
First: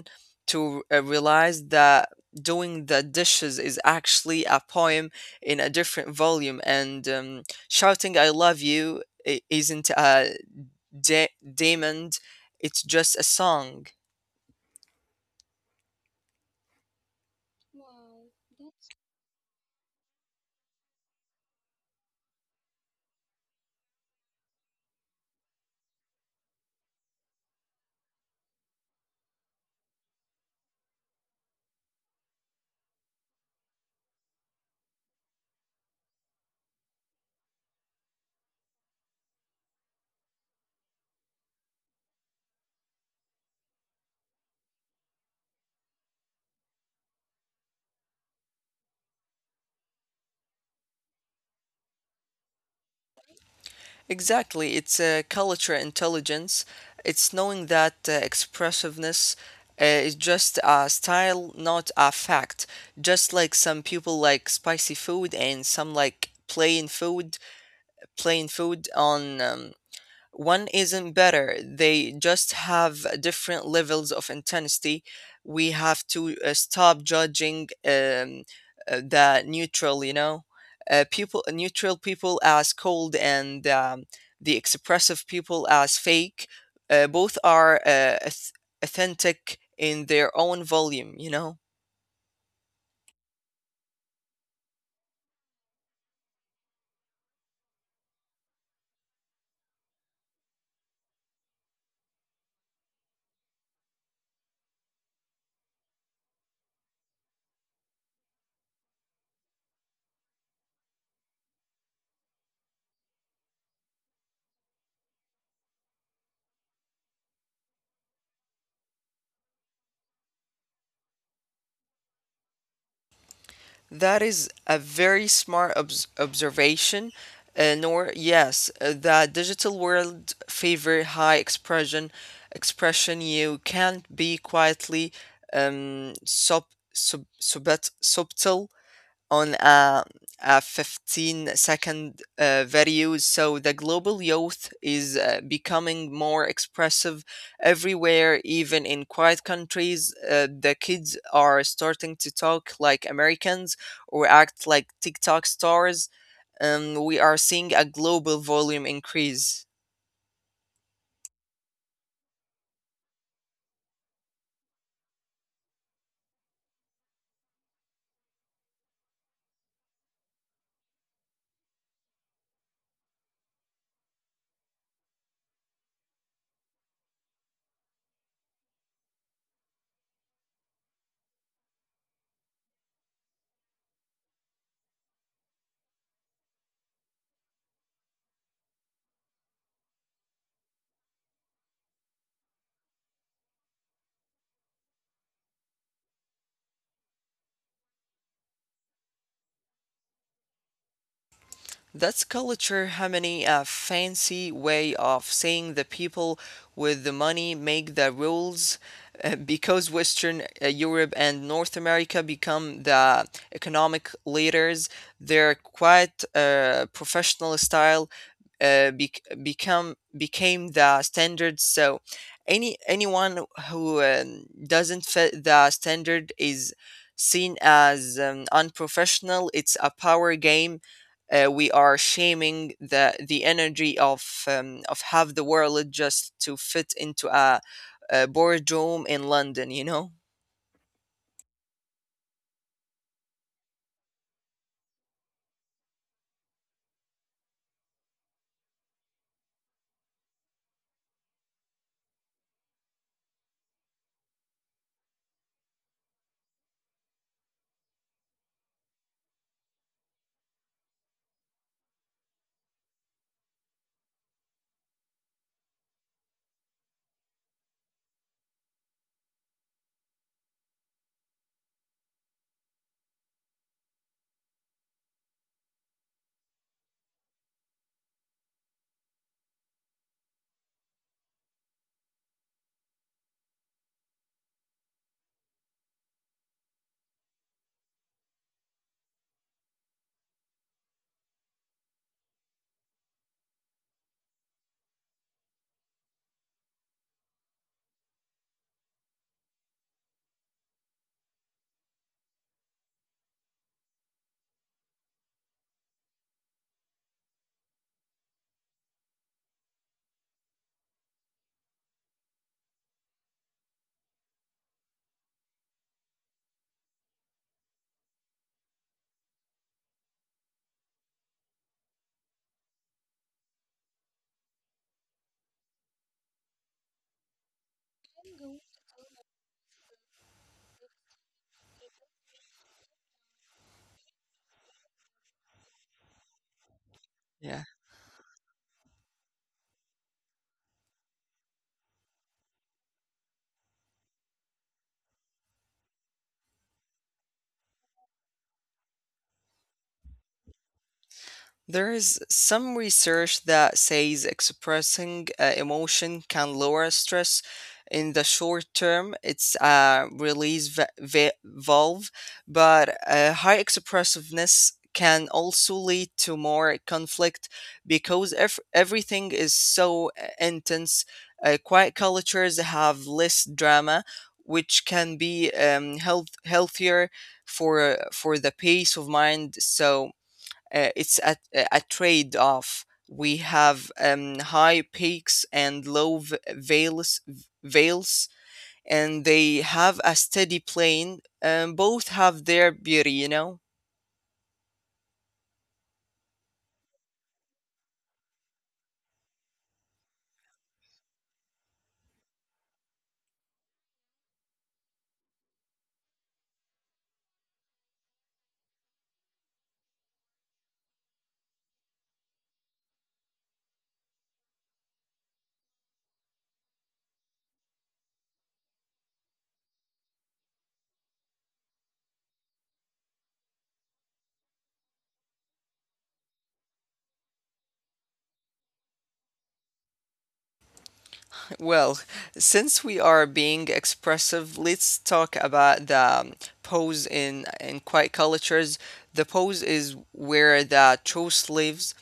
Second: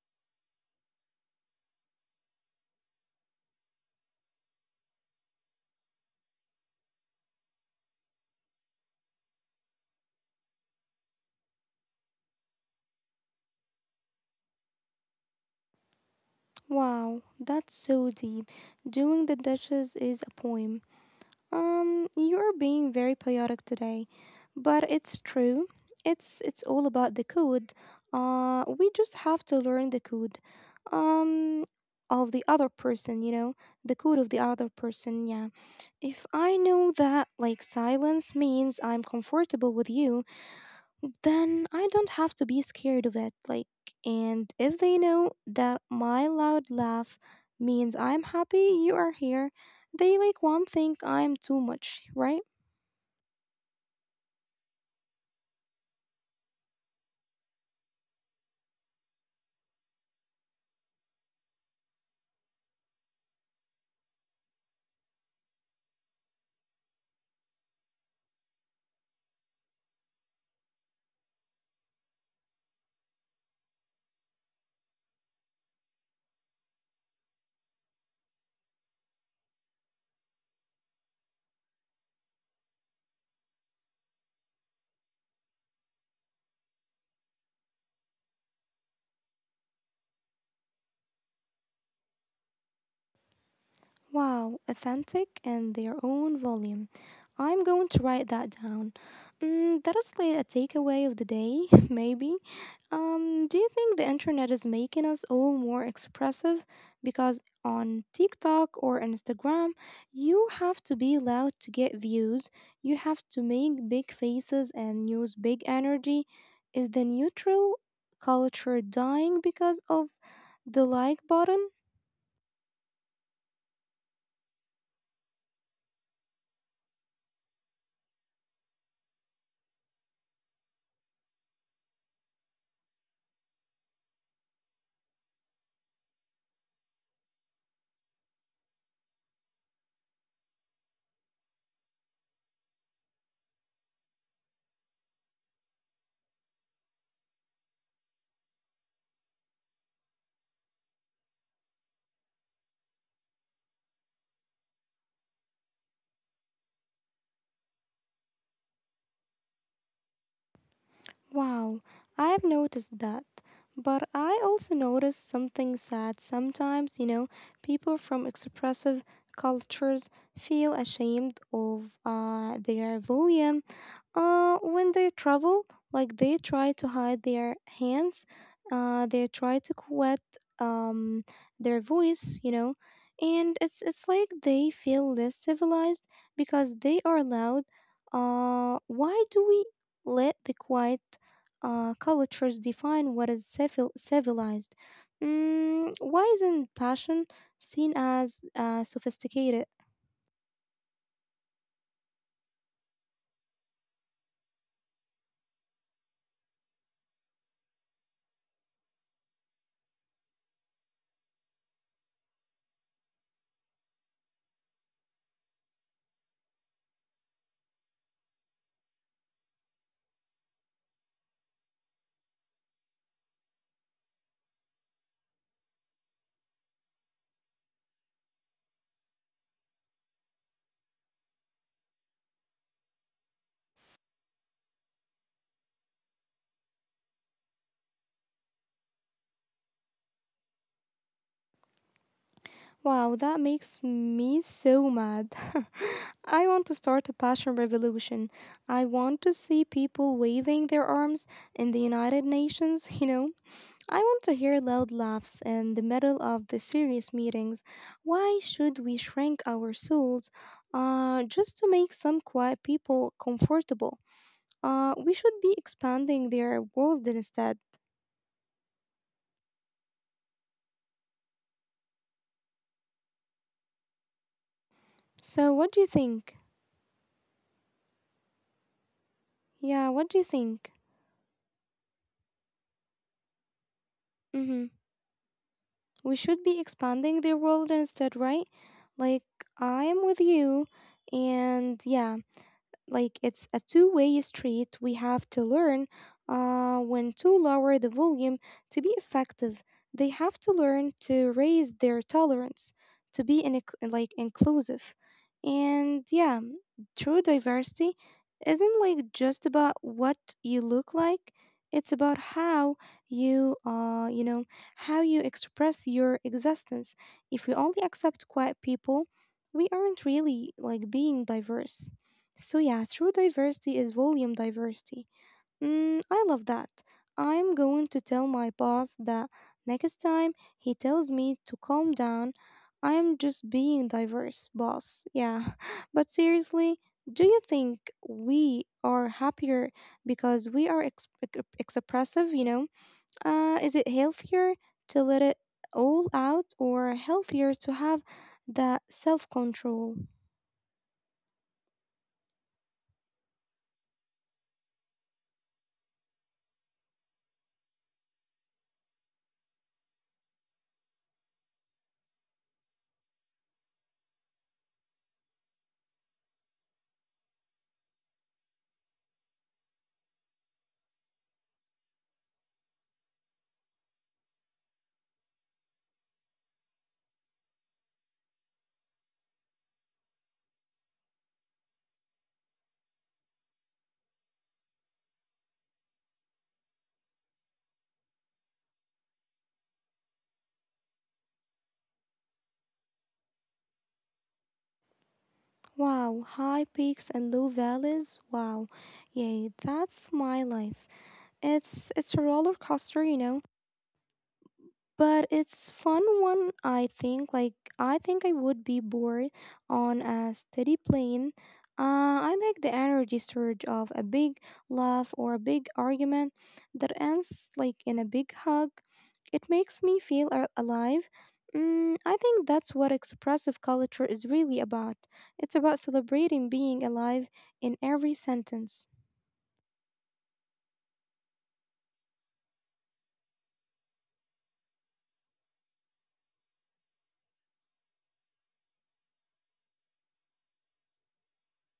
[SPEAKER 2] to realize that doing the dishes is actually a poem in a different volume, and shouting "I love you" isn't a demand; it's just a song.
[SPEAKER 1] Wow, that's so deep. Doing the dishes is a poem. You're being very poetic today, but it's true. It's all about the code. We just have to learn the code. Um, of the other person, you know, the code of the other person. Yeah. If I know that like silence means I'm comfortable with you, then I don't have to be scared of it. Like, and if they know that my loud laugh means I'm happy you are here, they like won't think I'm too much, right?
[SPEAKER 2] Exactly. It's culture intelligence. It's knowing that expressiveness is just a style, not a fact. Just like some people like spicy food and some like plain food on one isn't better. They just have different levels of intensity. We have to stop judging the neutral you know people neutral people as cold and the expressive people as fake. Both are authentic in their own volume, you know.
[SPEAKER 1] Wow, authentic in their own volume. I'm going to write that down. Mm, that is like a takeaway of the day, (laughs) maybe. Do you think the internet is making us all more expressive? Because on TikTok or Instagram, you have to be loud to get views, you have to make big faces and use big energy. Is the neutral culture dying because of the like button?
[SPEAKER 2] That is a very smart observation. Nor yes, the digital world favor high expression. Expression you can't be quietly um, sub subtle on a 15 second video. So the global youth is becoming more expressive everywhere, even in quiet countries. The kids are starting to talk like Americans or act like TikTok stars. We are seeing a global volume increase.
[SPEAKER 1] Wow, I've noticed that. But I also notice something sad sometimes, you know, people from expressive cultures feel ashamed of their volume when they travel, like they try to hide their hands, they try to quit um, their voice, you know, and it's like they feel less civilized because they are loud. Why do we let the quiet cultures define what is civilized? Mm, why isn't passion seen as sophisticated?
[SPEAKER 2] That's culture harmony, a fancy way of saying the people with the money make the rules. Because Western Europe and North America become the economic leaders. Their quiet professional style became the standard. So anyone who doesn't fit the standard is seen as unprofessional. It's a power game. We are shaming the energy of half the world just to fit into a boardroom in London, you know.
[SPEAKER 1] Wow, that makes me so mad. (laughs) I want to start a passion revolution. I want to see people waving their arms in the United Nations, you know. I want to hear loud laughs in the middle of the serious meetings. Why should we shrink our souls just to make some quiet people comfortable? We should be expanding their world instead. So, what do you think? Yeah, what do you think? Mm hmm. We should be expanding their world instead, right? Like, I am with you, and yeah like it's a two-way street. We have to learn when to lower the volume to be effective. They have to learn to raise their tolerance to be in, like inclusive. And yeah, true diversity isn't like just about what you look like. It's about how you you know how you express your existence. If we only accept quiet people, we aren't really like being diverse. So, yeah, true diversity is volume diversity. Mm, I love that. I'm going to tell my boss that next time he tells me to calm down, I'm just being diverse, boss. Yeah, (laughs) but seriously, do you
[SPEAKER 2] Yeah.
[SPEAKER 1] think we are happier because we are expressive, you know? Is it healthier to let it all out or healthier to have that self control?
[SPEAKER 2] There is some research that says expressing emotion can lower stress in the short term. It's a release valve, but high expressiveness can also lead to more conflict because everything is so intense. Quiet cultures have less drama, which can be healthier for the peace of mind. So it's a trade off. We have high peaks and low vales, and they have a steady plane. Both have their beauty, you know.
[SPEAKER 1] Wow, high peaks and low valleys. Wow. Yeah, that's my life. It's a roller coaster, you know, but it's fun one. I think I would be bored on a steady plane. I like the energy surge of a big laugh or a big argument that ends like in a big hug. It makes me feel alive. Mm, I think that's what expressive culture is really about. It's about celebrating being alive in every sentence.
[SPEAKER 2] Well, since we are being expressive, let's talk about the pose in quiet cultures. The pose is where the truth lives.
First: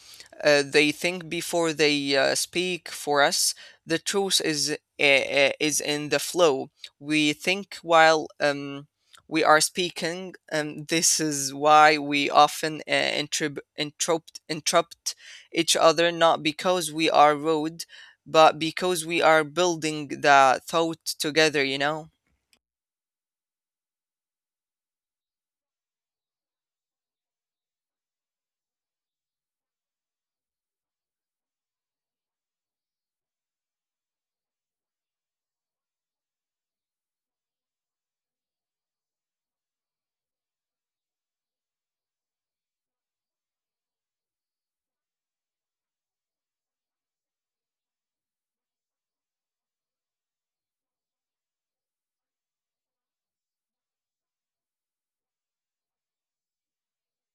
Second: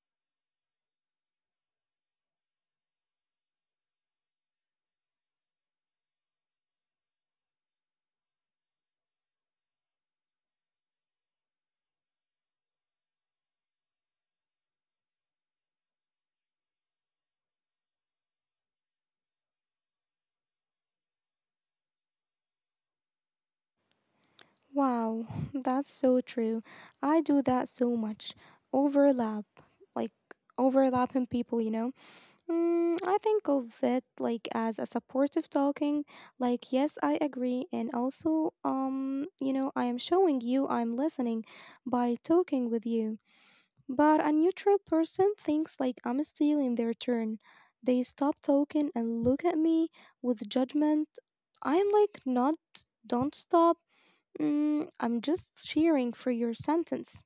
[SPEAKER 2] They think before they speak. For us, the truth is in the flow. We think while we are speaking, and this is why we often interrupt each other, not because we are rude but because we are building the thought together, you know?
[SPEAKER 1] Wow, (laughs) that's so true. I do that so much. Overlap, like overlapping people, you know? Mm, I think of it like as a supportive talking, like, yes, I agree. And also, I am showing you I'm listening by talking with you. But a neutral person thinks like I'm stealing their turn. They stop talking and look at me with judgment. I am like, not, don't stop. Mm, I'm just cheering for your sentence.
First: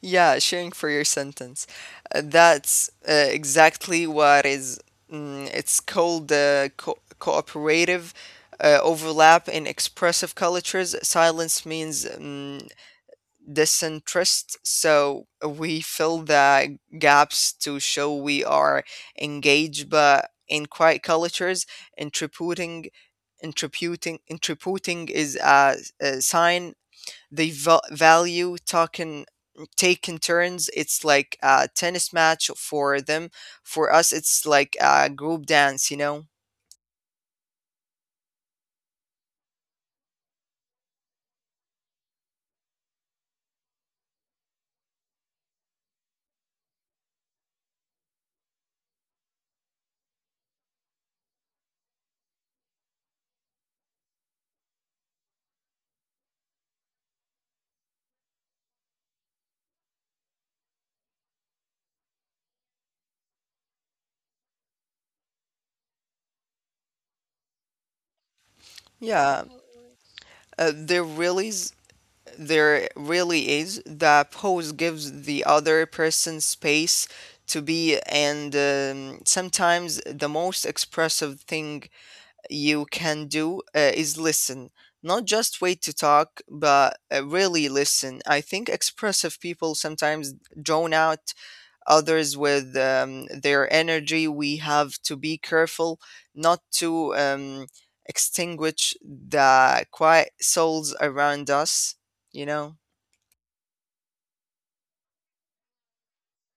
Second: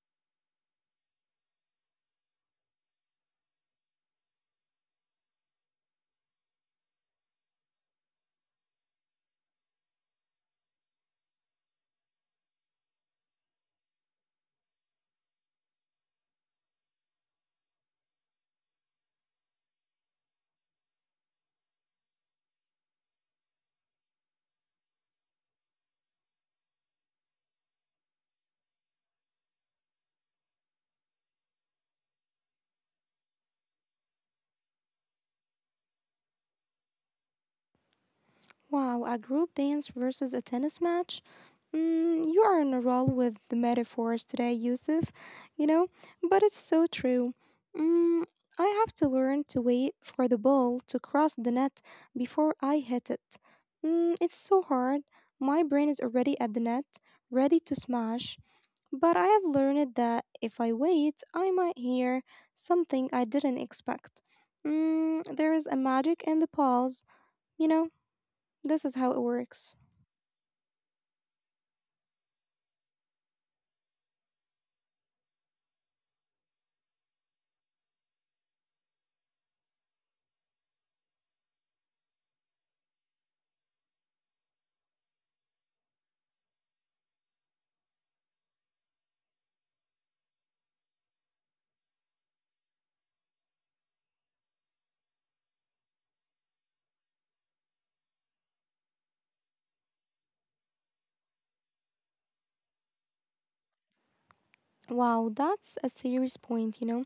[SPEAKER 2] Yeah, sharing for your sentence. That's exactly what is. Mm, it's called cooperative overlap in expressive cultures. Silence means mm disinterest. So we fill the gaps to show we are engaged, but in quiet cultures, interpreting interpreting is a sign. They value talking taking turns. It's like a tennis match for them. For us it's like a group dance, you know.
[SPEAKER 1] Wow, a group dance versus a tennis match? Mm, you are on a roll with the metaphors today, Yusuf. You know, but it's so true. Mm, I have to learn to wait for the ball to cross the net before I hit it. Mm, it's so hard. My brain is already at the net, ready to smash, but I have learned that if I wait, I might hear something I didn't expect. Mm, there is a magic in the pause. You know, this is how it works.
[SPEAKER 2] Yeah, uh, there really there really is. The pose gives the other person space to be, and sometimes the most expressive thing you can do is listen. Not just wait to talk, but really listen. I think expressive people sometimes drown out others with their energy. We have to be careful not to extinguish the quiet souls around us, you know?
[SPEAKER 1] Wow, that's a serious point, you know.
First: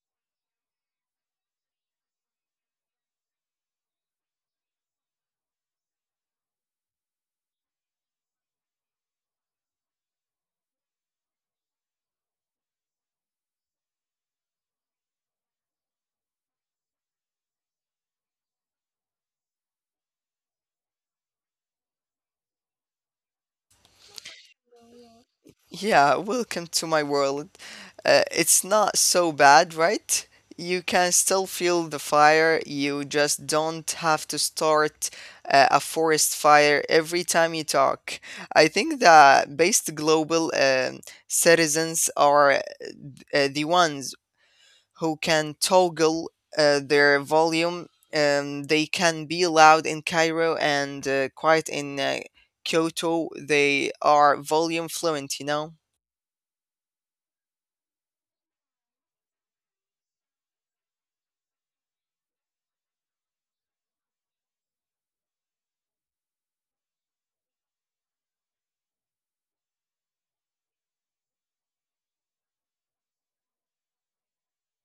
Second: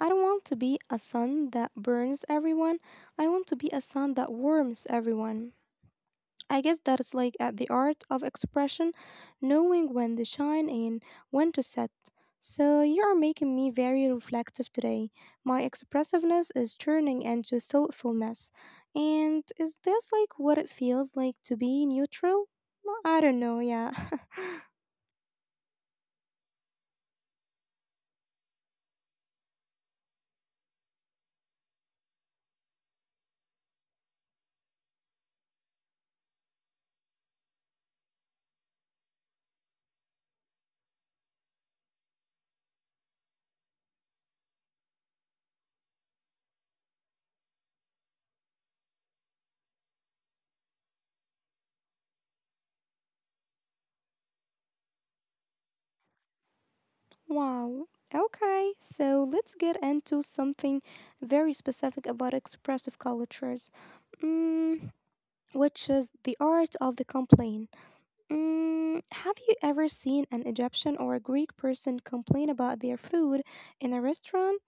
[SPEAKER 1] I don't want to be a sun that burns everyone. I want to be a sun that warms everyone. I guess that's like at the art of expression, knowing when to shine and when to set. So you are making me very reflective today. My expressiveness is turning into thoughtfulness. And is this like what it feels like to be neutral? I don't know, yeah.
[SPEAKER 2] Yeah, welcome to my world. It's not so bad, right? You can still feel the fire. You just don't have to start a forest fire every time you talk. I think that based global citizens are the ones who can toggle their volume. They can be loud in Cairo and quiet in Kyoto. They are volume fluent, you know? ושם
[SPEAKER 1] (laughs) Wow. Okay, so let's get into something very specific about expressive cultures, mm, which is the art of the complaint. Mm, have you ever seen an Egyptian or a Greek person complain about their food in a restaurant?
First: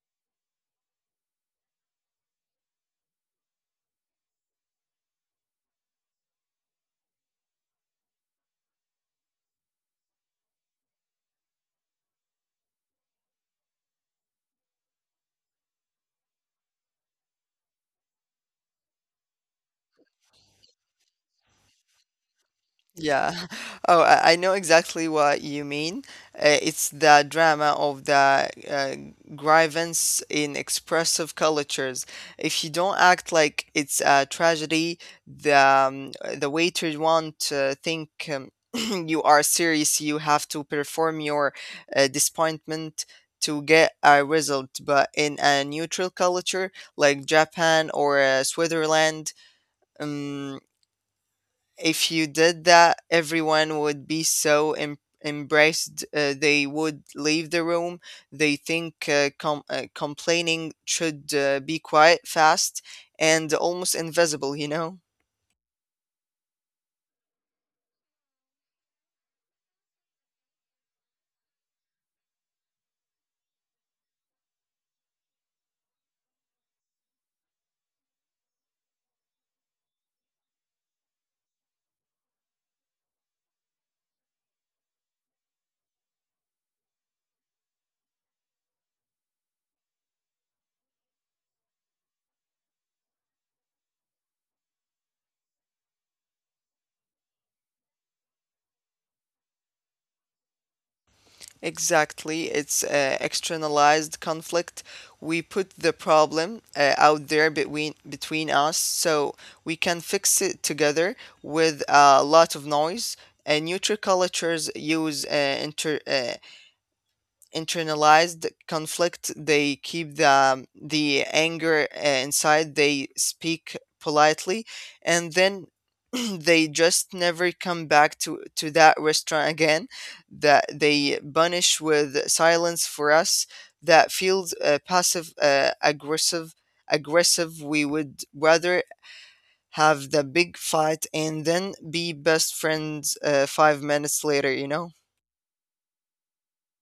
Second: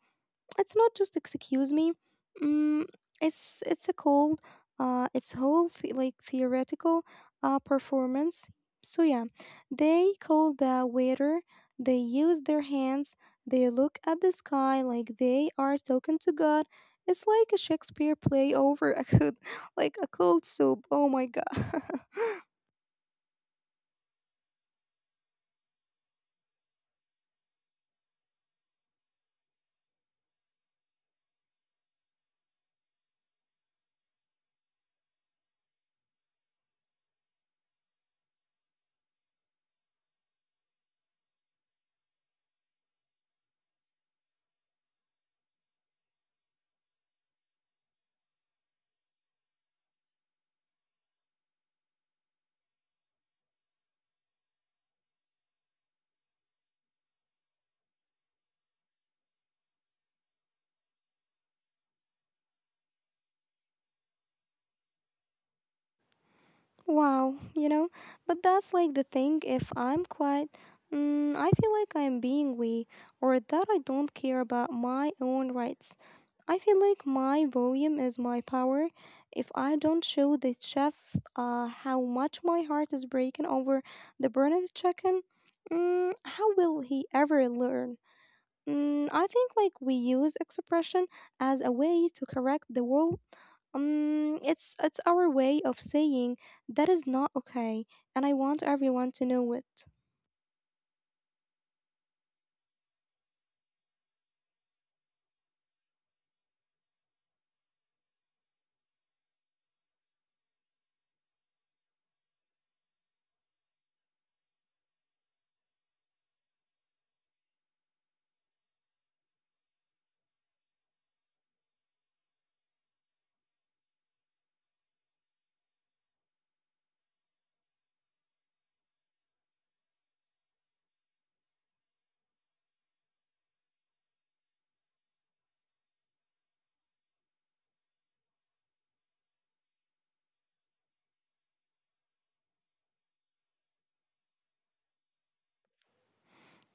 [SPEAKER 1] It's not just excuse me. Mm, it's a cold, it's whole like theoretical performance. So yeah, they call the waiter. They use their hands. They look at the sky like they are talking to God. It's like a Shakespeare play over a good, (laughs) like a cold soup. Oh my god. (laughs)
[SPEAKER 2] Yeah. (laughs) Oh, I know exactly what you mean. It's the drama of the grievance in expressive cultures. If you don't act like it's a tragedy, the um, the waiter won't think (clears throat) you are serious. You have to perform your disappointment to get a result. But in a neutral culture like Japan or Switzerland, um, if you did that, everyone would be so embraced. They would leave the room. They think complaining should be quiet, fast, and almost invisible, you know?
[SPEAKER 1] Wow, you know, but that's like the thing. If I'm quiet, mm, I feel like I'm being weak or that I don't care about my own rights. I feel like my volume is my power. If I don't show the chef how much my heart is breaking over the burned chicken, mm, how will he ever learn? Mm, I think like we use expression as a way to correct the world. It's our way of saying that is not okay, and I want everyone to know it.
[SPEAKER 2] Exactly. It's externalized conflict. We put the problem out there between us so we can fix it together with a lot of noise. And neutral cultures use internalized conflict. They keep the anger inside. They speak politely and then (clears throat) they just never come back to that restaurant again. That They punish with silence. For us that feels passive aggressive. We would rather have the big fight and then be best friends 5 minutes later, you know.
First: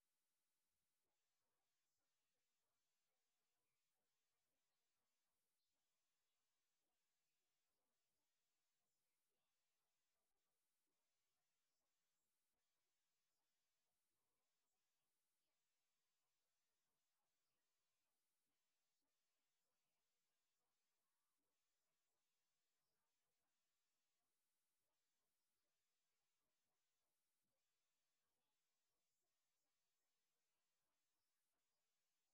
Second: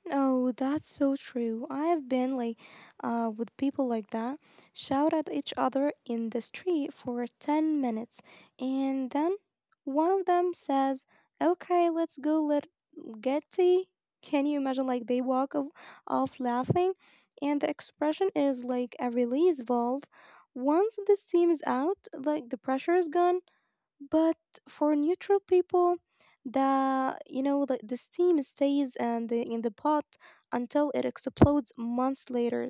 [SPEAKER 1] Oh, that's so true. I have been like with people like that, shout at each other in the street for 10 minutes, and then one of them says, okay, let's go let get tea. Can you imagine like they walk off laughing? And the expression is like a release valve. Once the steam is out, like the pressure is gone, but for neutral people the you know the steam stays and in the pot until it explodes months later.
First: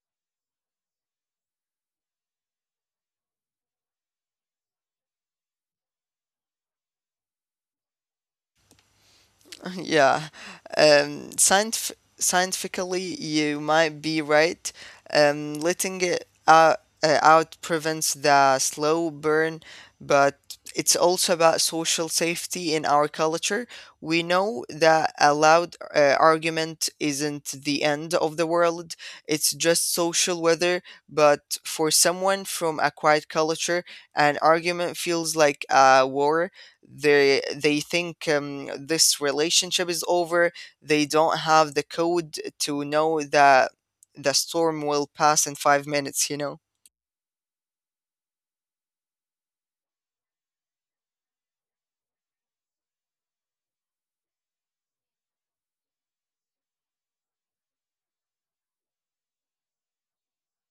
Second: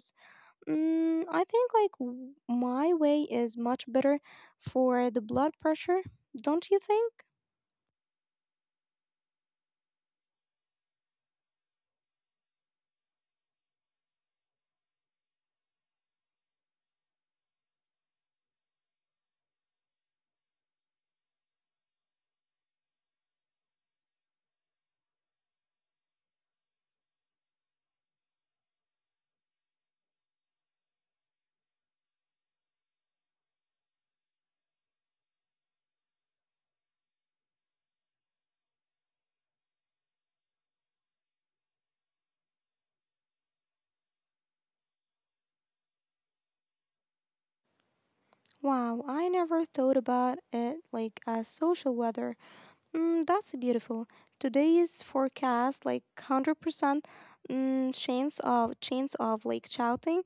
[SPEAKER 1] Mm, I think like my way is much better for the blood pressure, don't you think?
[SPEAKER 2] (laughs) Yeah, um, scientif scientifically, you might be right. Letting it out, prevents the slow burn, but it's also about social safety in our culture. We know that a loud argument isn't the end of the world, it's just social weather. But for someone from a quiet culture, an argument feels like a war. They think this relationship is over. They don't have the code to know that the storm will pass in 5 minutes, you know.
[SPEAKER 1] Wow, I never thought about it like a social weather. Mm, that's beautiful. Today's forecast like 100% chance of like shouting,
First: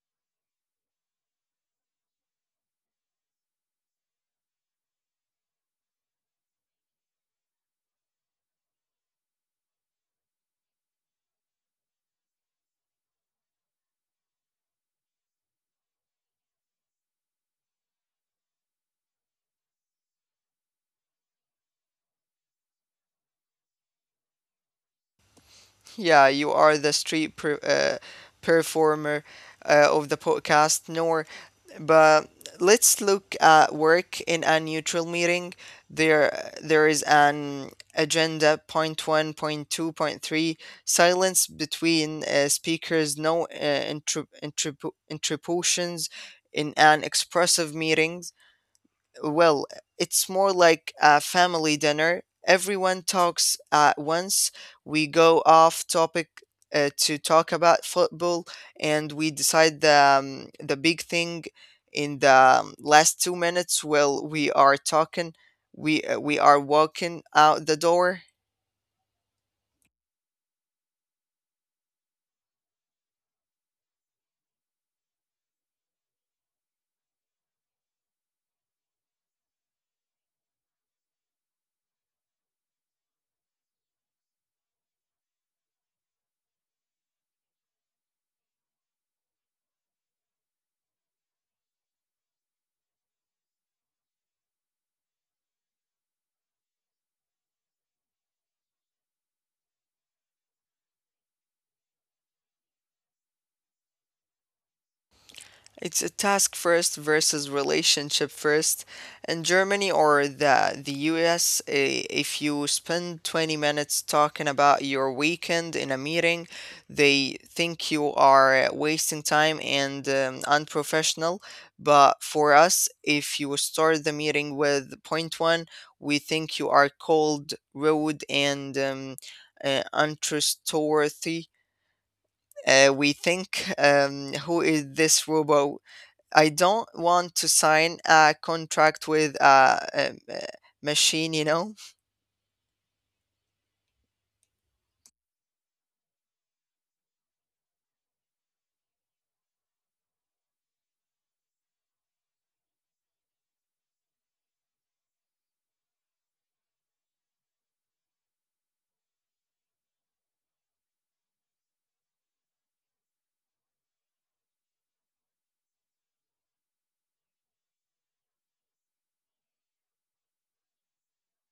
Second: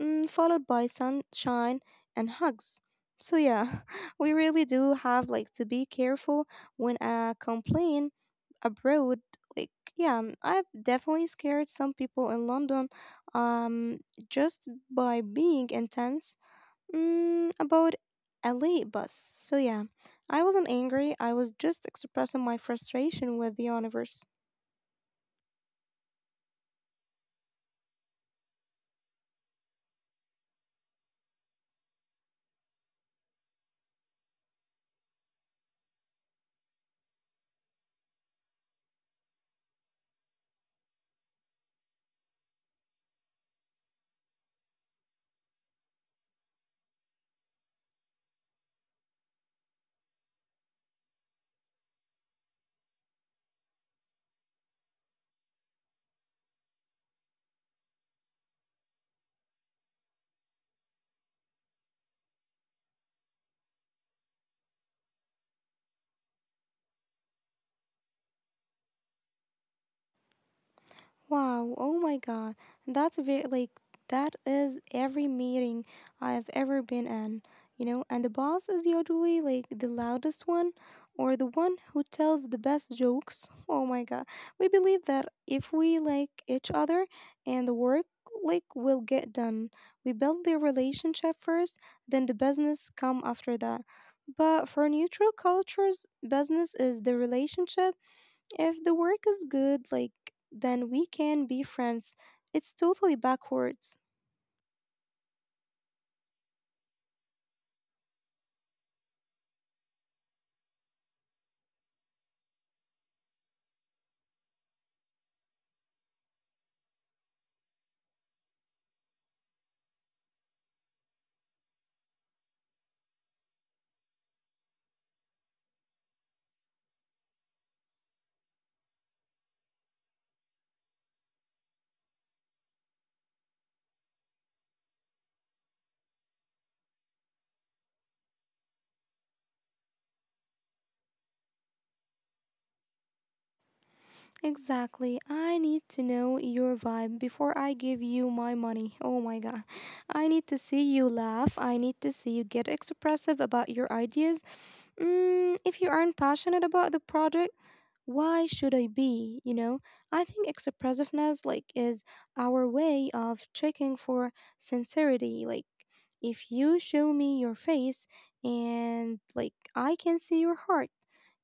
[SPEAKER 1] mm, followed by sunshine and hugs. So yeah, (laughs) we really do have like to be careful when I complain abroad. Like yeah, I've definitely scared some people in London, um, just by being intense. Mm, about a late bus. So, yeah, I wasn't angry, I was just expressing my frustration with the universe.
[SPEAKER 2] Yeah, you are the street performer of the podcast, nor. But let's look at work in a neutral meeting. There is an agenda point one, point two, point three. Silence between speakers. No interruptions in an expressive meeting. well it's more like a family dinner. Everyone talks at once. We go off topic to talk about football, and we decide the big thing in the last 2 minutes. Well, we are talking, we are walking out the door.
[SPEAKER 1] Wow, oh my god. That's very like that is every meeting I've ever been in, and the boss is usually like the loudest one or the one who tells the best jokes. (laughs) Oh my god. We believe that if we like each other and the work like will get done. We build the relationship first, then the business come after that. But for neutral cultures, business is the relationship if the work is good, like, then we can be friends. It's totally backwards.
[SPEAKER 2] It's a task first versus relationship first. In Germany or the US, if you spend 20 minutes talking about your weekend in a meeting, they think you are wasting time and unprofessional. But for us, if you start the meeting with point one, we think you are cold, rude, and untrustworthy. We think, who is this robot? I don't want to sign a contract with a machine, you know.
[SPEAKER 1] Exactly. I need to know your vibe before I give you my money. Oh my god. I need to see you laugh. I need to see you get expressive about your ideas. If you aren't passionate about the project, why should I be? I think expressiveness like is our way of checking for sincerity. Like, if you show me your face and like I can see your heart,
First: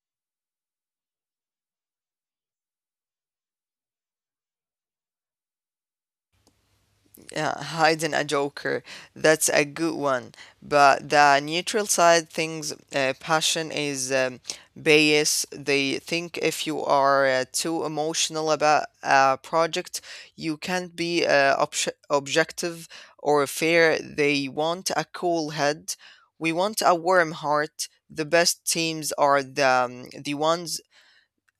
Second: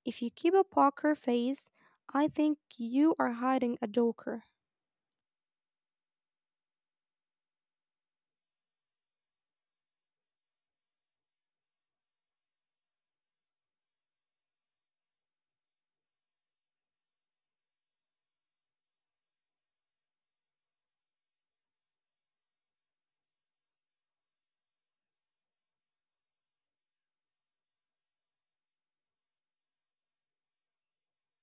[SPEAKER 1] if you keep a poker face I think you are hiding a joker.
[SPEAKER 2] Yeah, hiding a joker. That's a good one. But the neutral side things, passion is bias. They think if you are too emotional about a project, you can't be objective or fair. They want a cool head. We want a warm heart. The best teams are the ones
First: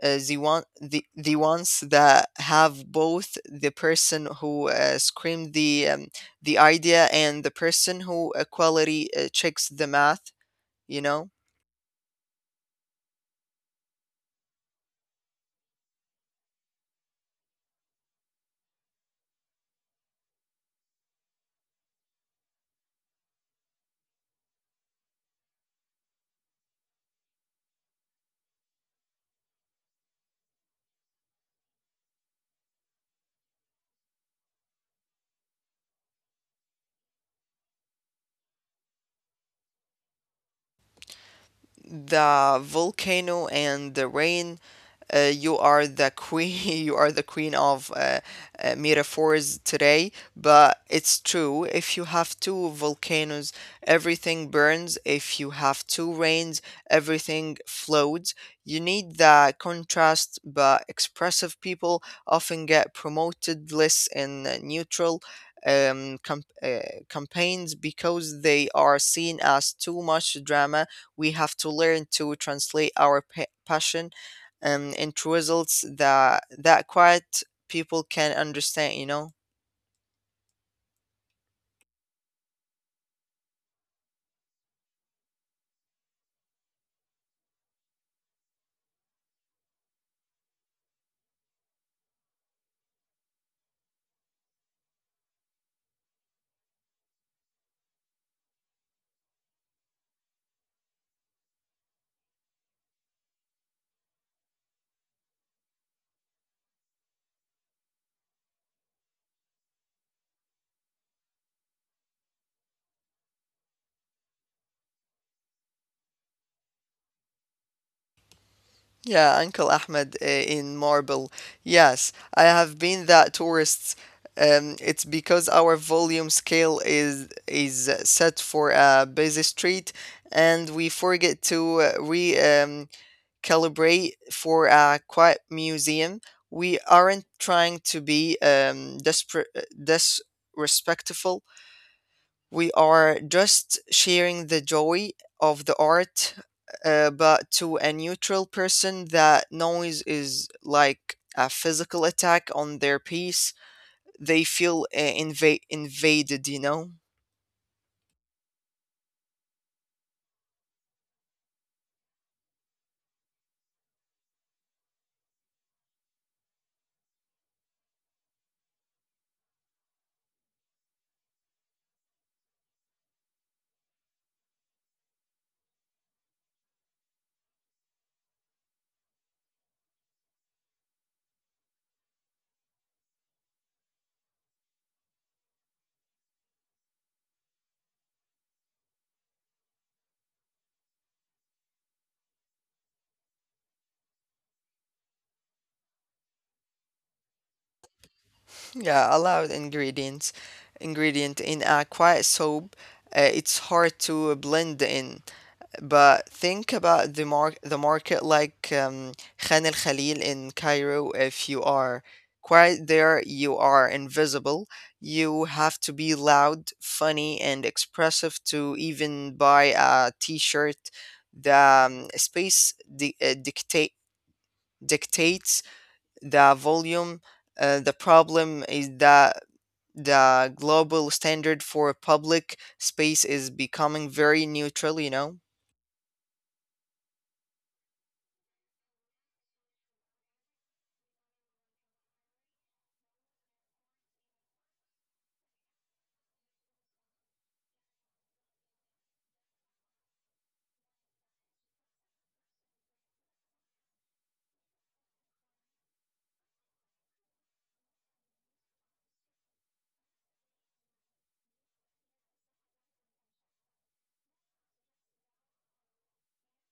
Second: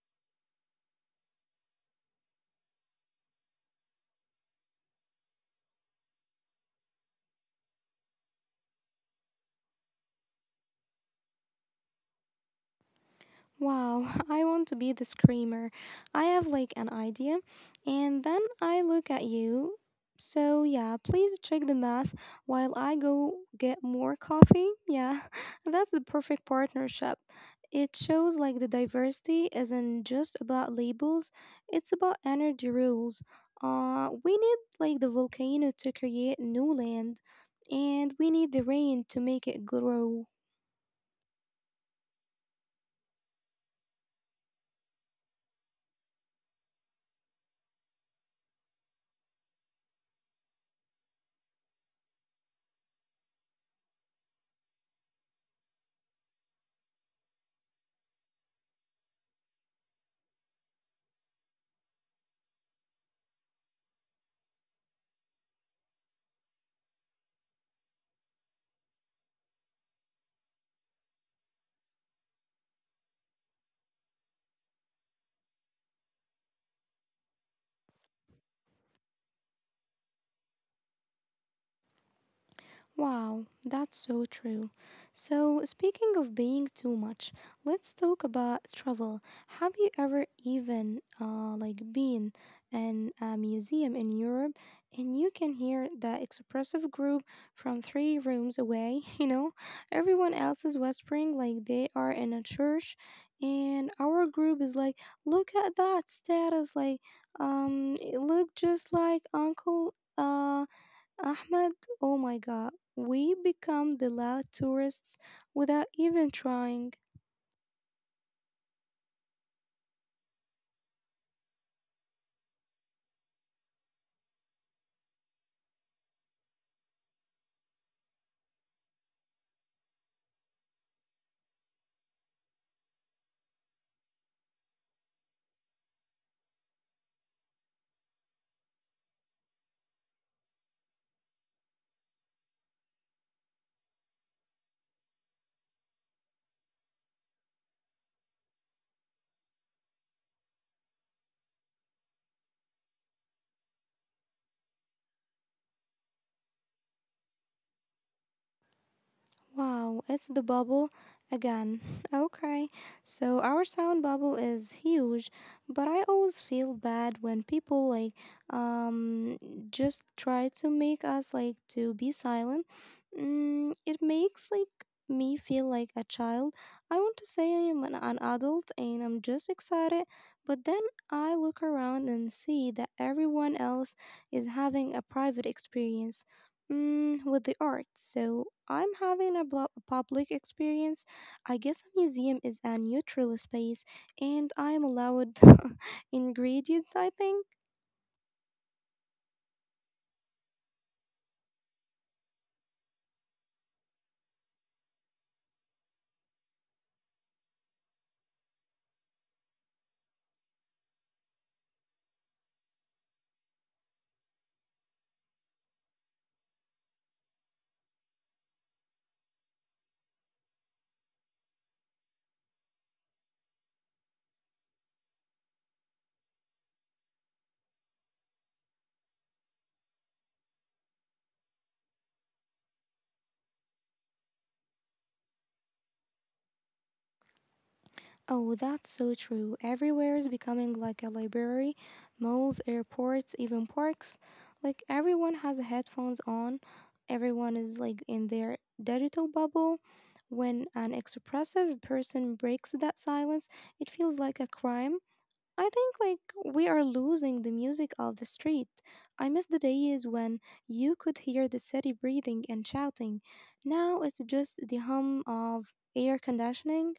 [SPEAKER 2] the ones that have both the person who screamed the idea and the person who quality checks the math you know
[SPEAKER 1] Wow, (laughs) I want to be the screamer. I have like an idea, and then I look at you. So, yeah, please check the math while I go get more coffee. Yeah, (laughs) that's the perfect partnership. It shows like the diversity isn't just about labels, it's about energy rules. We need like the volcano to create new land, and we need the rain to make it grow.
[SPEAKER 2] the volcano and the rain. You are the queen. (laughs) You are the queen of metaphors today, but it's true. If you have two volcanoes, everything burns. If you have two rains, everything floats. You need the contrast, but expressive people often get promoted less in neutral campaigns because they are seen as too much drama. We have to learn to translate our passion into results that quiet people can understand.
[SPEAKER 1] Wow, that's so true. So, speaking of being too much, let's talk about travel. Have you ever even like been in a museum in Europe and you can hear the expressive group from three rooms away, (laughs) you know? Everyone else is whispering like they are in a church and our group is like, "Look at that status like it look just like Uncle Ahmed," oh my god, we become the loud tourists without even trying.
[SPEAKER 2] Yeah, Uncle Ahmed, in Marble. Yes, I have been that tourists. It's because our volume scale is set for a busy street, and we forget to re calibrate for a quiet museum. We aren't trying to be disrespectful. We are just sharing the joy of the art, but to a neutral person, that noise is like a physical attack on their peace. They feel invaded, you know?
[SPEAKER 1] Wow, it's the bubble again. (laughs) Okay, so our sound bubble is huge, but I always feel bad when people like um just try to make us like to be silent. It makes like me feel like a child. I want to say I am an adult and I'm just excited, but then I look around and see that everyone else is having a private experience with the art. So I'm having a public experience. I guess a museum is a neutral space and I am allowed (laughs) ingredient, I think.
[SPEAKER 2] Yeah, allowed ingredient in a quiet soap. It's hard to blend in, but think about the the market like Khan el Khalil in Cairo. If you are quiet there, you are invisible. You have to be loud, funny, and expressive to even buy a T-shirt. The space dictates the volume. The problem is that the global standard for public space is becoming very neutral.
[SPEAKER 1] Oh, that's so true. Everywhere is becoming like a library, malls, airports, even parks. Like everyone has headphones on. Everyone is like in their digital bubble. When an expressive person breaks that silence, it feels like a crime. I think like we are losing the music of the street. I miss the days when you could hear the city breathing and shouting. Now it's just the hum of air conditioning.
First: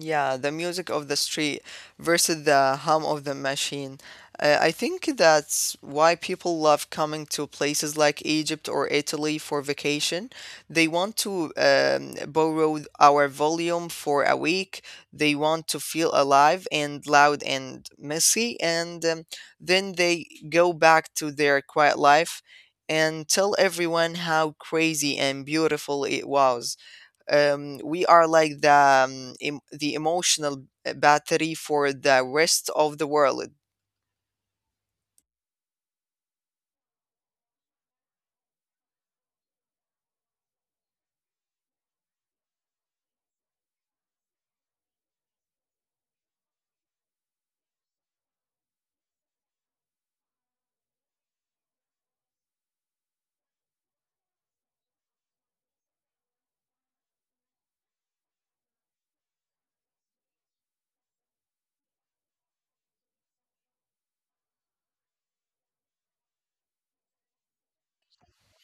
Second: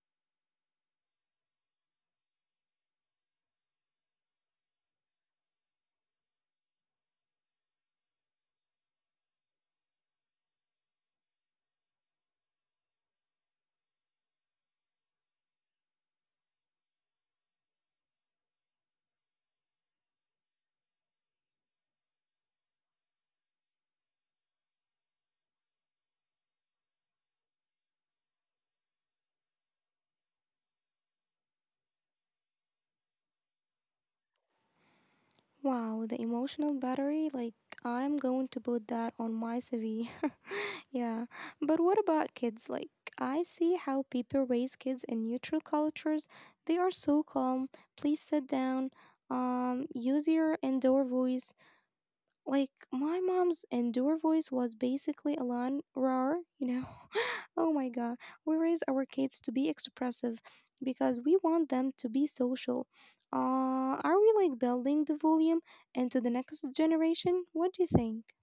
[SPEAKER 2] Yeah, the music of the street versus the hum of the machine. I think that's why people love coming to places like Egypt or Italy for vacation. They want to borrow our volume for a week. They want to feel alive and loud and messy, and then they go back to their quiet life and tell everyone how crazy and beautiful it was. We are like the emotional battery for the rest of the world.
[SPEAKER 1] Wow, the emotional battery, like I'm going to put that on my CV. (laughs) Yeah. But what about kids? Like I see how people raise kids in neutral cultures. They are so calm. Please sit down. Use your indoor voice. Like my mom's indoor voice was basically Alan Rar, you know. (laughs) Oh my god. We raise our kids to be expressive because we want them to be social. Are we like building the volume into the next generation? What do you think?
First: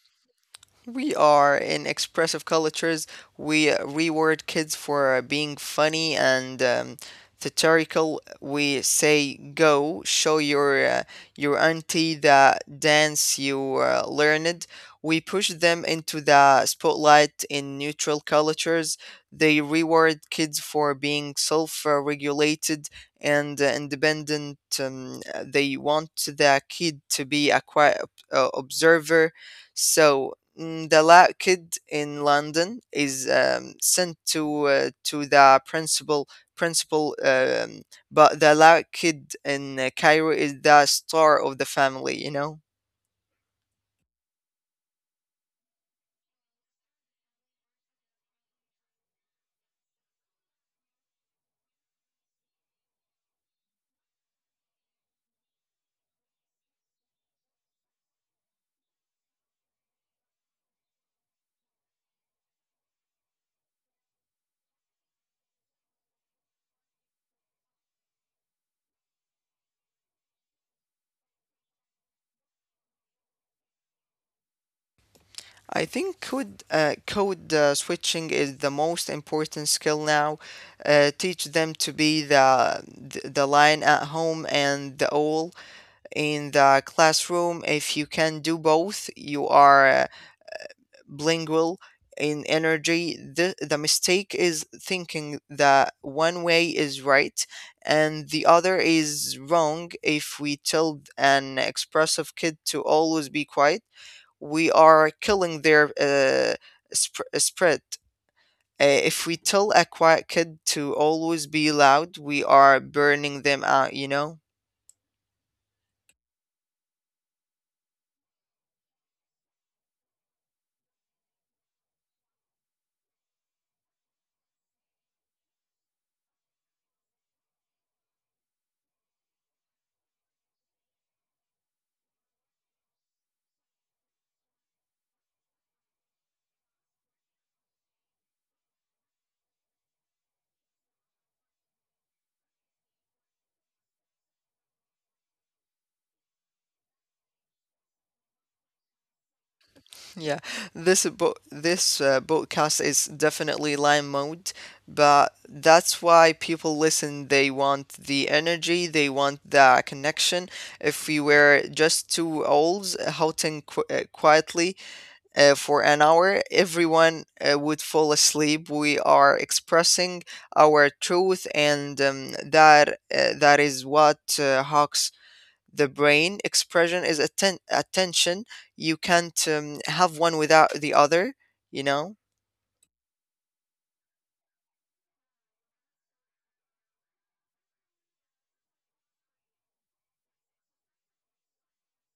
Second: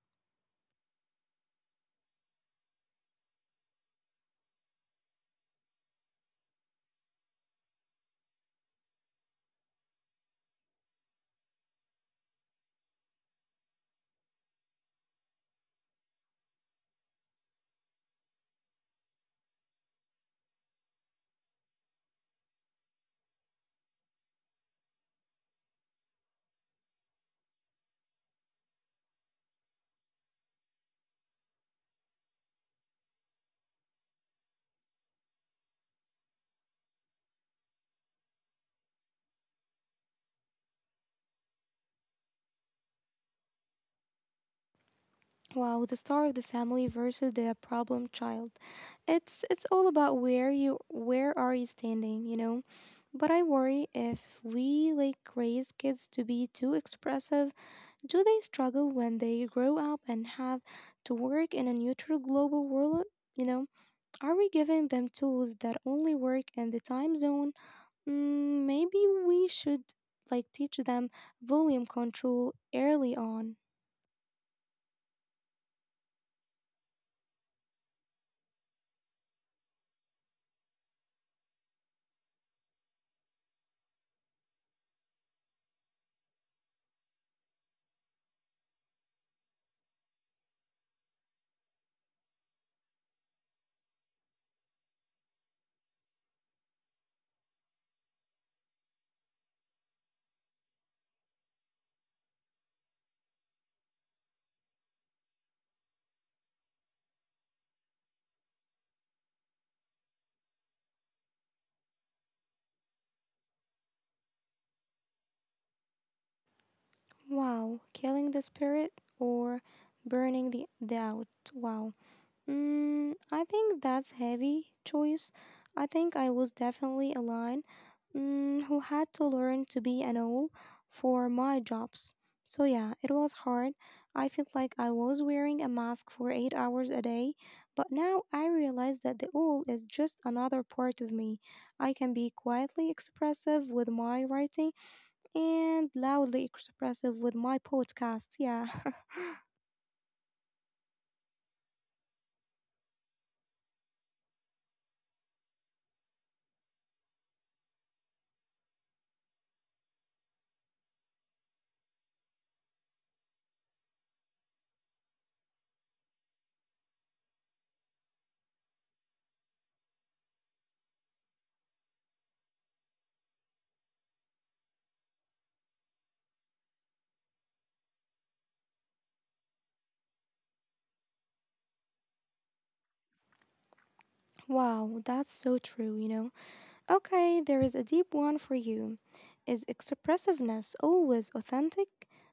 [SPEAKER 2] We are in expressive cultures. We reward kids for being funny and satirical. We say, "Go show your auntie the dance you learned." We push them into the spotlight in neutral cultures. They reward kids for being self-regulated and independent. They want the kid to be a quiet observer. So kid in London is sent to the principal, but the kid in Cairo is the star of the family. You know,
[SPEAKER 1] Wow, the star of the family versus the problem child. It's all about where are you standing, you know? But I worry if we like raise kids to be too expressive. Do they struggle when they grow up and have to work in a neutral global world? You know, are we giving them tools that only work in the time zone? Maybe we should like teach them volume control early on.
[SPEAKER 2] I think code switching is the most important skill now. Teach them to be the lion at home and the owl in the classroom. If you can do both, you are bilingual in energy. The mistake is thinking that one way is right and the other is wrong. If we tell an expressive kid to always be quiet, we are killing their spread. If we tell a quiet kid to always be loud, we are burning them out.
[SPEAKER 1] Wow, killing the spirit or burning the out. Wow. I think that's heavy choice. I think I was definitely a line who had to learn to be an owl for my jobs. So yeah, it was hard. I felt like I was wearing a mask for 8 hours a day, but now I realize that the owl is just another part of me. I can be quietly expressive with my writing and loudly expressive with my podcasts. Yeah.
[SPEAKER 2] Yeah, this podcast is definitely live mode, but that's why people listen. They want the energy, they want the connection. If we were just two owls howling qu quietly for an hour, everyone would fall asleep. We are expressing our truth, and that is what Hawks the brain. Expression is attention. You can't have one without the other you know
[SPEAKER 1] (laughs) Wow, that's so true, you know. Okay, there is a deep one for you. Is expressiveness always authentic?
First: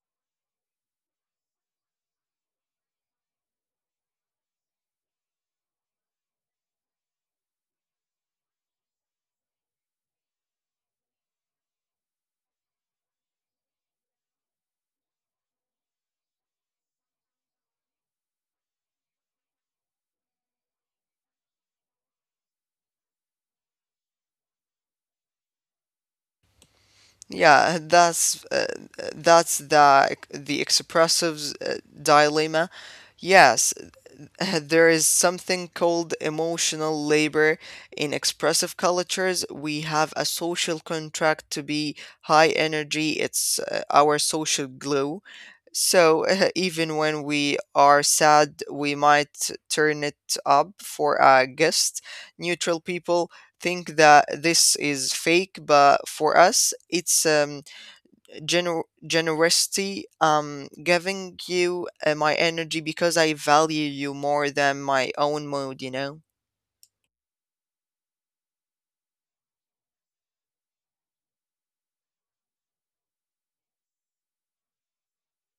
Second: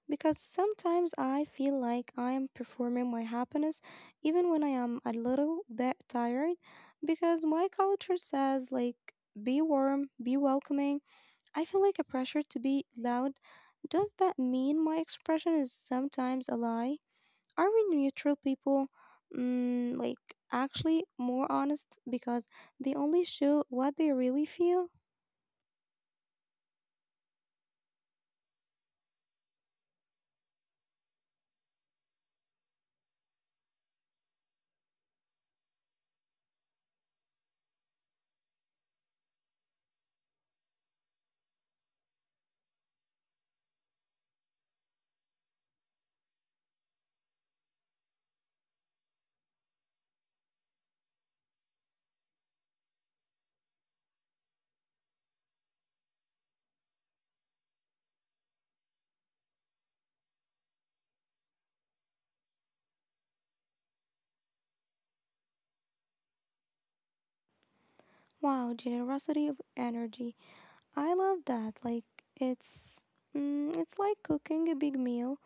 [SPEAKER 1] Because sometimes I feel like I am performing my happiness even when I am a little bit tired because my culture says like be warm, be welcoming. I feel like a pressure to be loud. Does that mean my expression is sometimes a lie? Are we neutral people like actually more honest because they only show what they really feel?
[SPEAKER 2] yeah, that's the expressive's dilemma, yes. (laughs) There is something called emotional labor. In expressive cultures, we have a social contract to be high energy. It's our social glue. So (laughs) even when we are sad, we might turn it up for a guest. Neutral people think that this is fake, but for us, it's generosity, giving you my energy because I value you more than my own mood, you know?
[SPEAKER 1] Wow, generosity of energy. I love that. Like it's it's like cooking a big meal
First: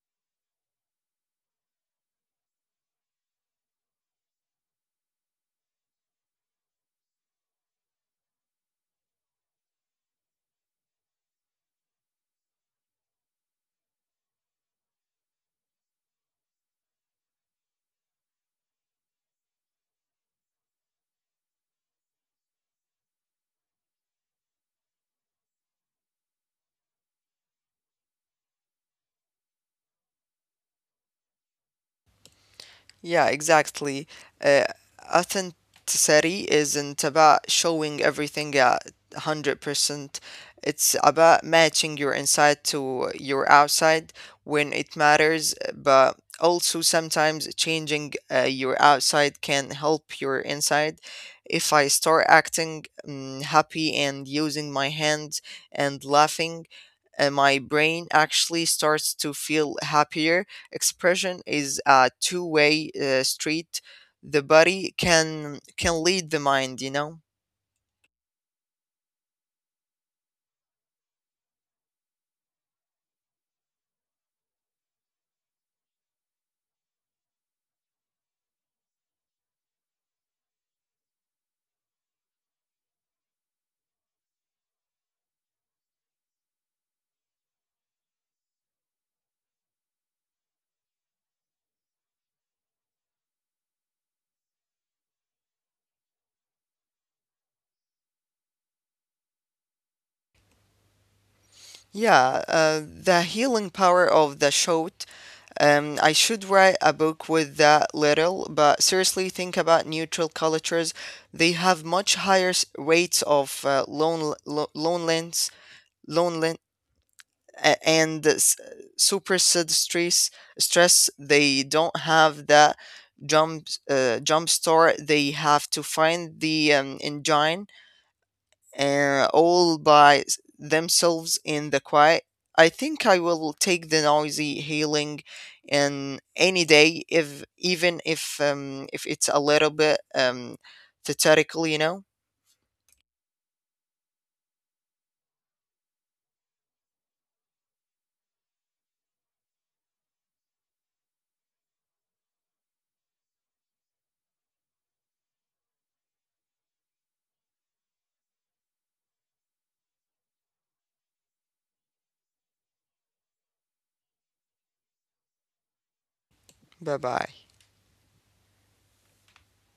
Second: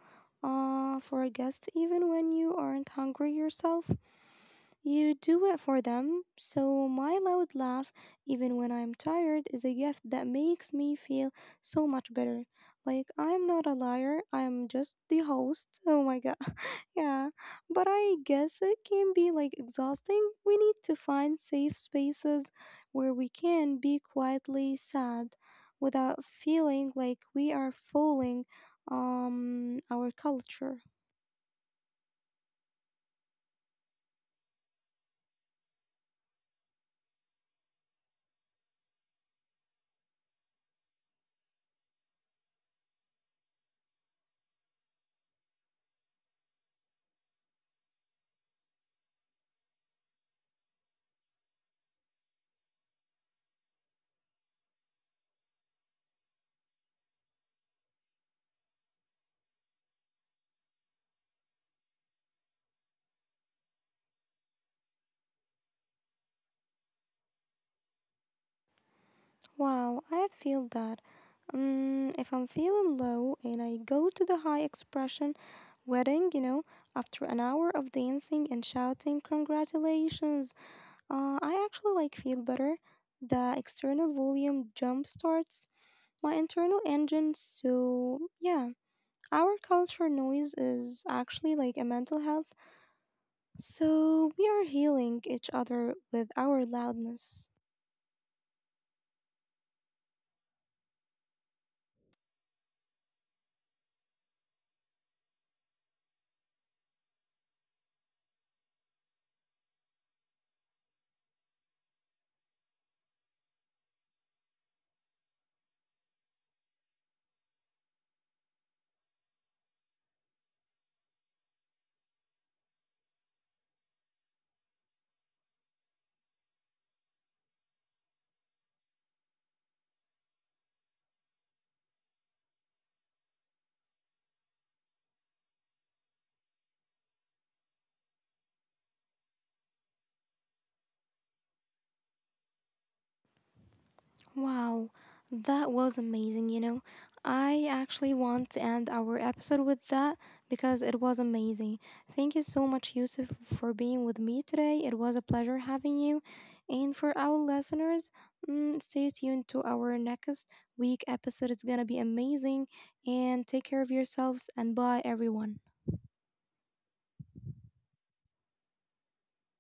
[SPEAKER 1] for a guest even when you aren't hungry yourself. You do it for them. So, my loud laugh, even when I'm tired, is a gift that makes me feel so much better. Like, I'm not a liar, I'm just the host. Oh my god. (laughs) Yeah. But I guess it can be like exhausting. We need to find safe spaces where we can be quietly sad without feeling like we are fooling our culture.
[SPEAKER 2] Yeah, exactly. Uh, Authenticity isn't about showing everything at 100%. It's about matching your inside to your outside when it matters, but also sometimes changing your outside can help your inside. If I start acting happy and using my hands and laughing, my brain actually starts to feel happier. Expression is a two-way street. The body can lead the mind, you know.
[SPEAKER 1] Wow, I feel that. If I'm feeling low and I go to the high expression wedding, after an hour of dancing and shouting, congratulations, I actually like feel better. The external volume jump starts my internal engine, so yeah. Our culture noise is actually like a mental health, so we are healing each other with our loudness.
[SPEAKER 2] Yeah, the healing power of the shout. I should write a book with that little, but seriously, think about neutral cultures. They have much higher rates of loneliness, a- and s- super said stress. They don't have that jump start. They have to find the engine all by themselves in the quiet. I think I will take the noisy healing in any day, if even if it's a little bit theatrical, you know.
[SPEAKER 1] Wow, that was amazing. I actually want to end our episode with that because it was amazing. Thank you so much, Yusuf, for being with me today. It was a pleasure having you. And for our listeners, stay tuned to our next week episode. It's going to be amazing. And take care of yourselves and bye, everyone.
[SPEAKER 2] Bye bye.